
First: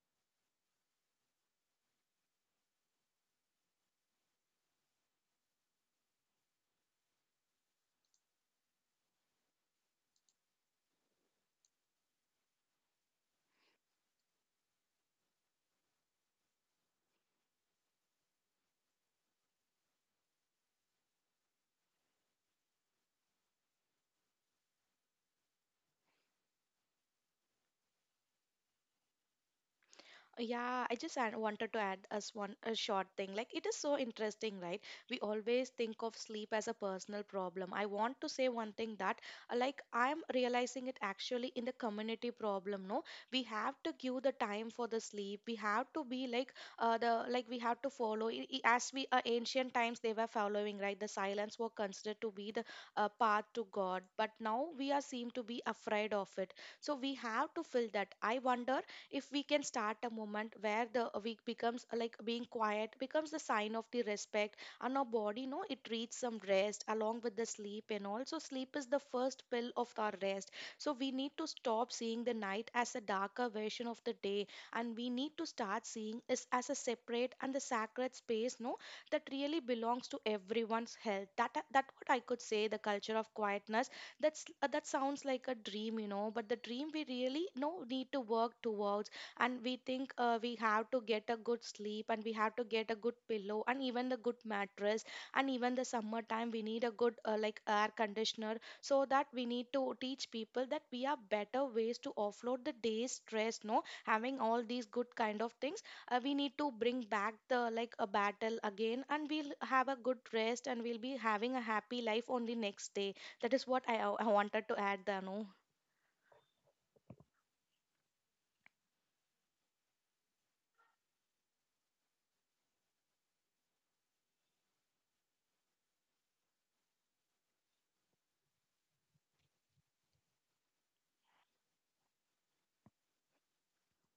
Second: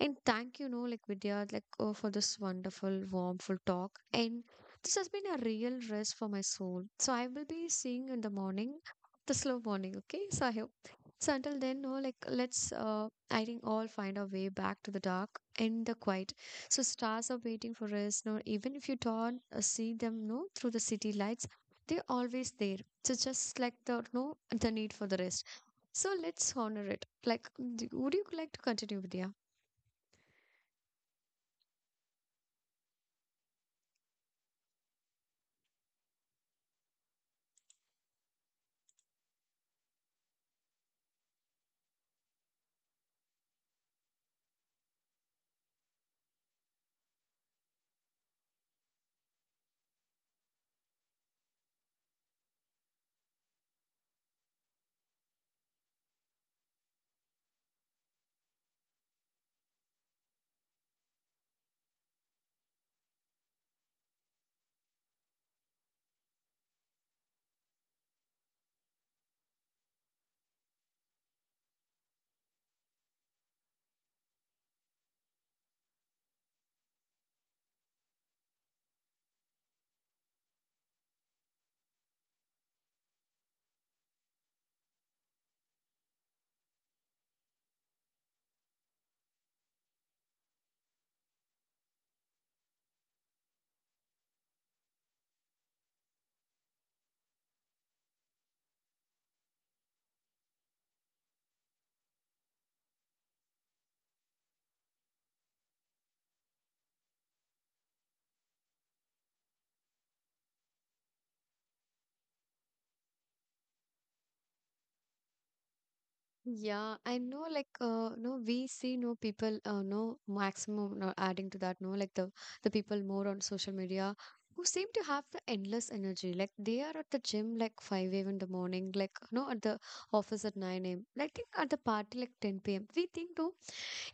Speaker 1: and thank you, know, like Vidya, like oh, for this wonderful, warmful talk. And this has been a real rest for my soul. So I will be seeing you in the morning, the slow morning. Okay, so I hope. So until then, no, like let's, I think all find our way back to the dark and the quiet. So stars are waiting for us. No, even if you don't see them, no, through the city lights, they're always there. So just like the no, the need for the rest. So let's honor it. Like, would you like to continue, Vidya?
Speaker 2: Yeah, I just wanted to add as one a short thing. Like it is so interesting, right? We always think of sleep as a personal problem. I want to say one thing that like I'm realizing it actually in the community problem, no? We have to give the time for the sleep. We have to be like the like we have to follow as we ancient times they were following, right? The silence were considered to be the path to God, but now we are seem to be afraid of it. So we have to fill that. I wonder if we can start a moment where the week becomes like being quiet becomes the sign of the respect. And our body, no, it needs some rest along with the sleep, and also sleep is the first pill of our rest. So we need to stop seeing the night as a darker version of the day, and we need to start seeing it as a separate and the sacred space, no, that really belongs to everyone's health. That that what I could say, the culture of quietness. That's that sounds like a dream, you know, but the dream we really no need to work towards. And we think we have to get a good sleep, and we have to get a good pillow and even the good mattress, and even the summertime we need a good like air conditioner. So that we need to teach people that we have better ways to offload the day's stress, no, having all these good kind of things. We need to bring back the like a battle again, and we'll have a good rest and we'll be having a happy life on the next day. That is what I wanted to add, Danu.
Speaker 1: Yeah, I know like no we see no people no maximum no adding to that no like the people more on social media who seem to have the endless energy like they are at the gym like 5 a.m. in the morning like no at the office at 9 a.m. like think at the party like 10 p.m. We think no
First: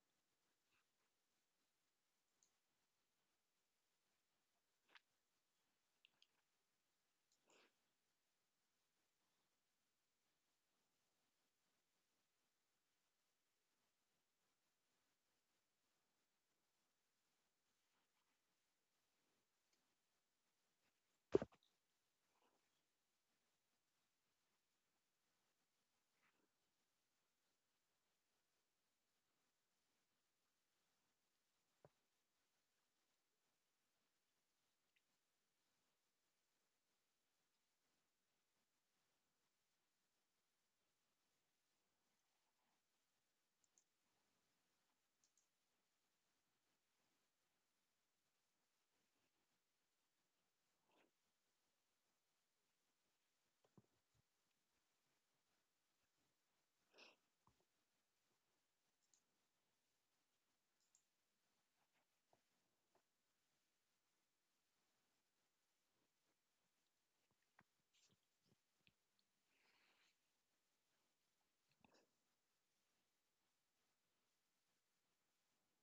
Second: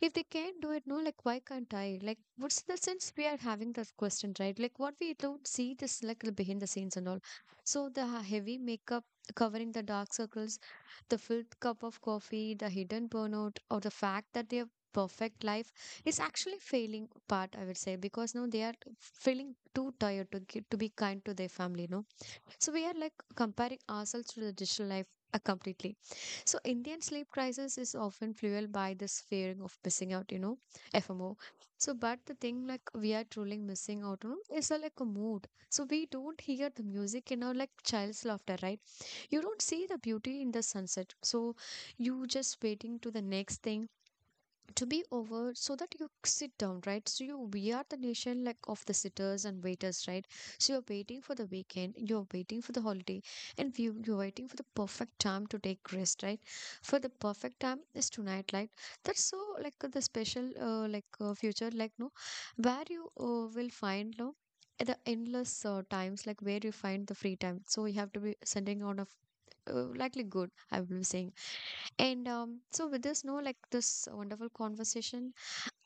Speaker 1: if they can do it no like why can't I like what's the sense we are having that question, right? Like what we don't see this like the behind the scenes and all so the heavy makeup covering the dark circles, the fifth cup of coffee, the hidden burnout, or the fact that their perfect life is actually failing part, I would say, because now they are feeling too tired to get to be kind to their family, no? So we are like comparing ourselves to the digital life completely. So Indian sleep crisis is often fueled by this fearing of missing out, FMO. So but the thing like we are truly missing out on is like a mood. So we don't hear the music in our like child's laughter, right? You don't see the beauty in the sunset, so you just waiting to the next thing to be over so that you sit down, right? So you, we are the nation like of the sitters and waiters, right? So you're waiting for the weekend, you're waiting for the holiday, and you're waiting for the perfect time to take rest, right? For the perfect time is tonight, like that's so like the special like future like no where you will find no the endless times like where you find the free time, so you have to be sending out of likely good I will be saying. And so with this no like this wonderful conversation,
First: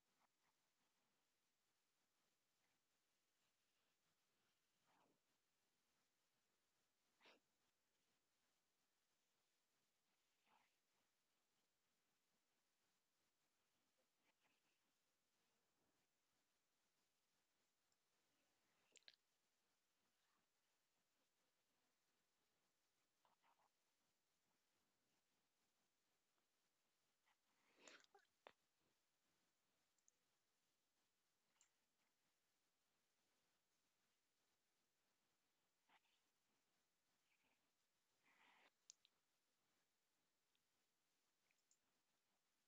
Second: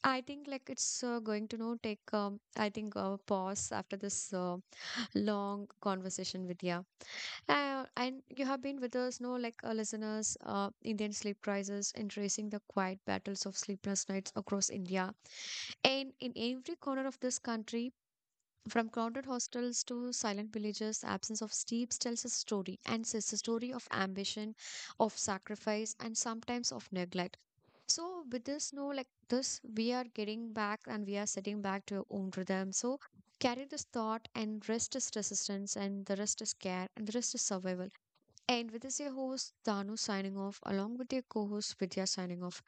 Speaker 1: I think like it's going to know take I think a pause after this long conversation with you, and you have been with us, no, like listeners, Indian sleep crisis and tracing the quiet battles of sleepless nights across India. And in every corner of this country, from crowded hostels to silent villages, absence of steeps tells a story, and it's a story of ambition, of sacrifice, and sometimes of neglect. So, with this, no, like this, we are getting back and we are setting back to your own rhythm. So, carry this thought, and rest is resistance, and the rest is care, and the rest is survival. And with this, your host, Danu, signing off, along with your co host, Vidya, signing off.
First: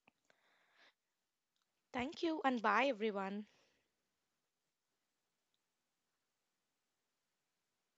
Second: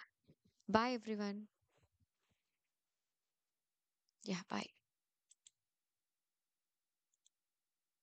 Speaker 1: Bye, everyone.
Speaker 2: Thank you and bye, everyone.
Speaker 1: Yeah, bye.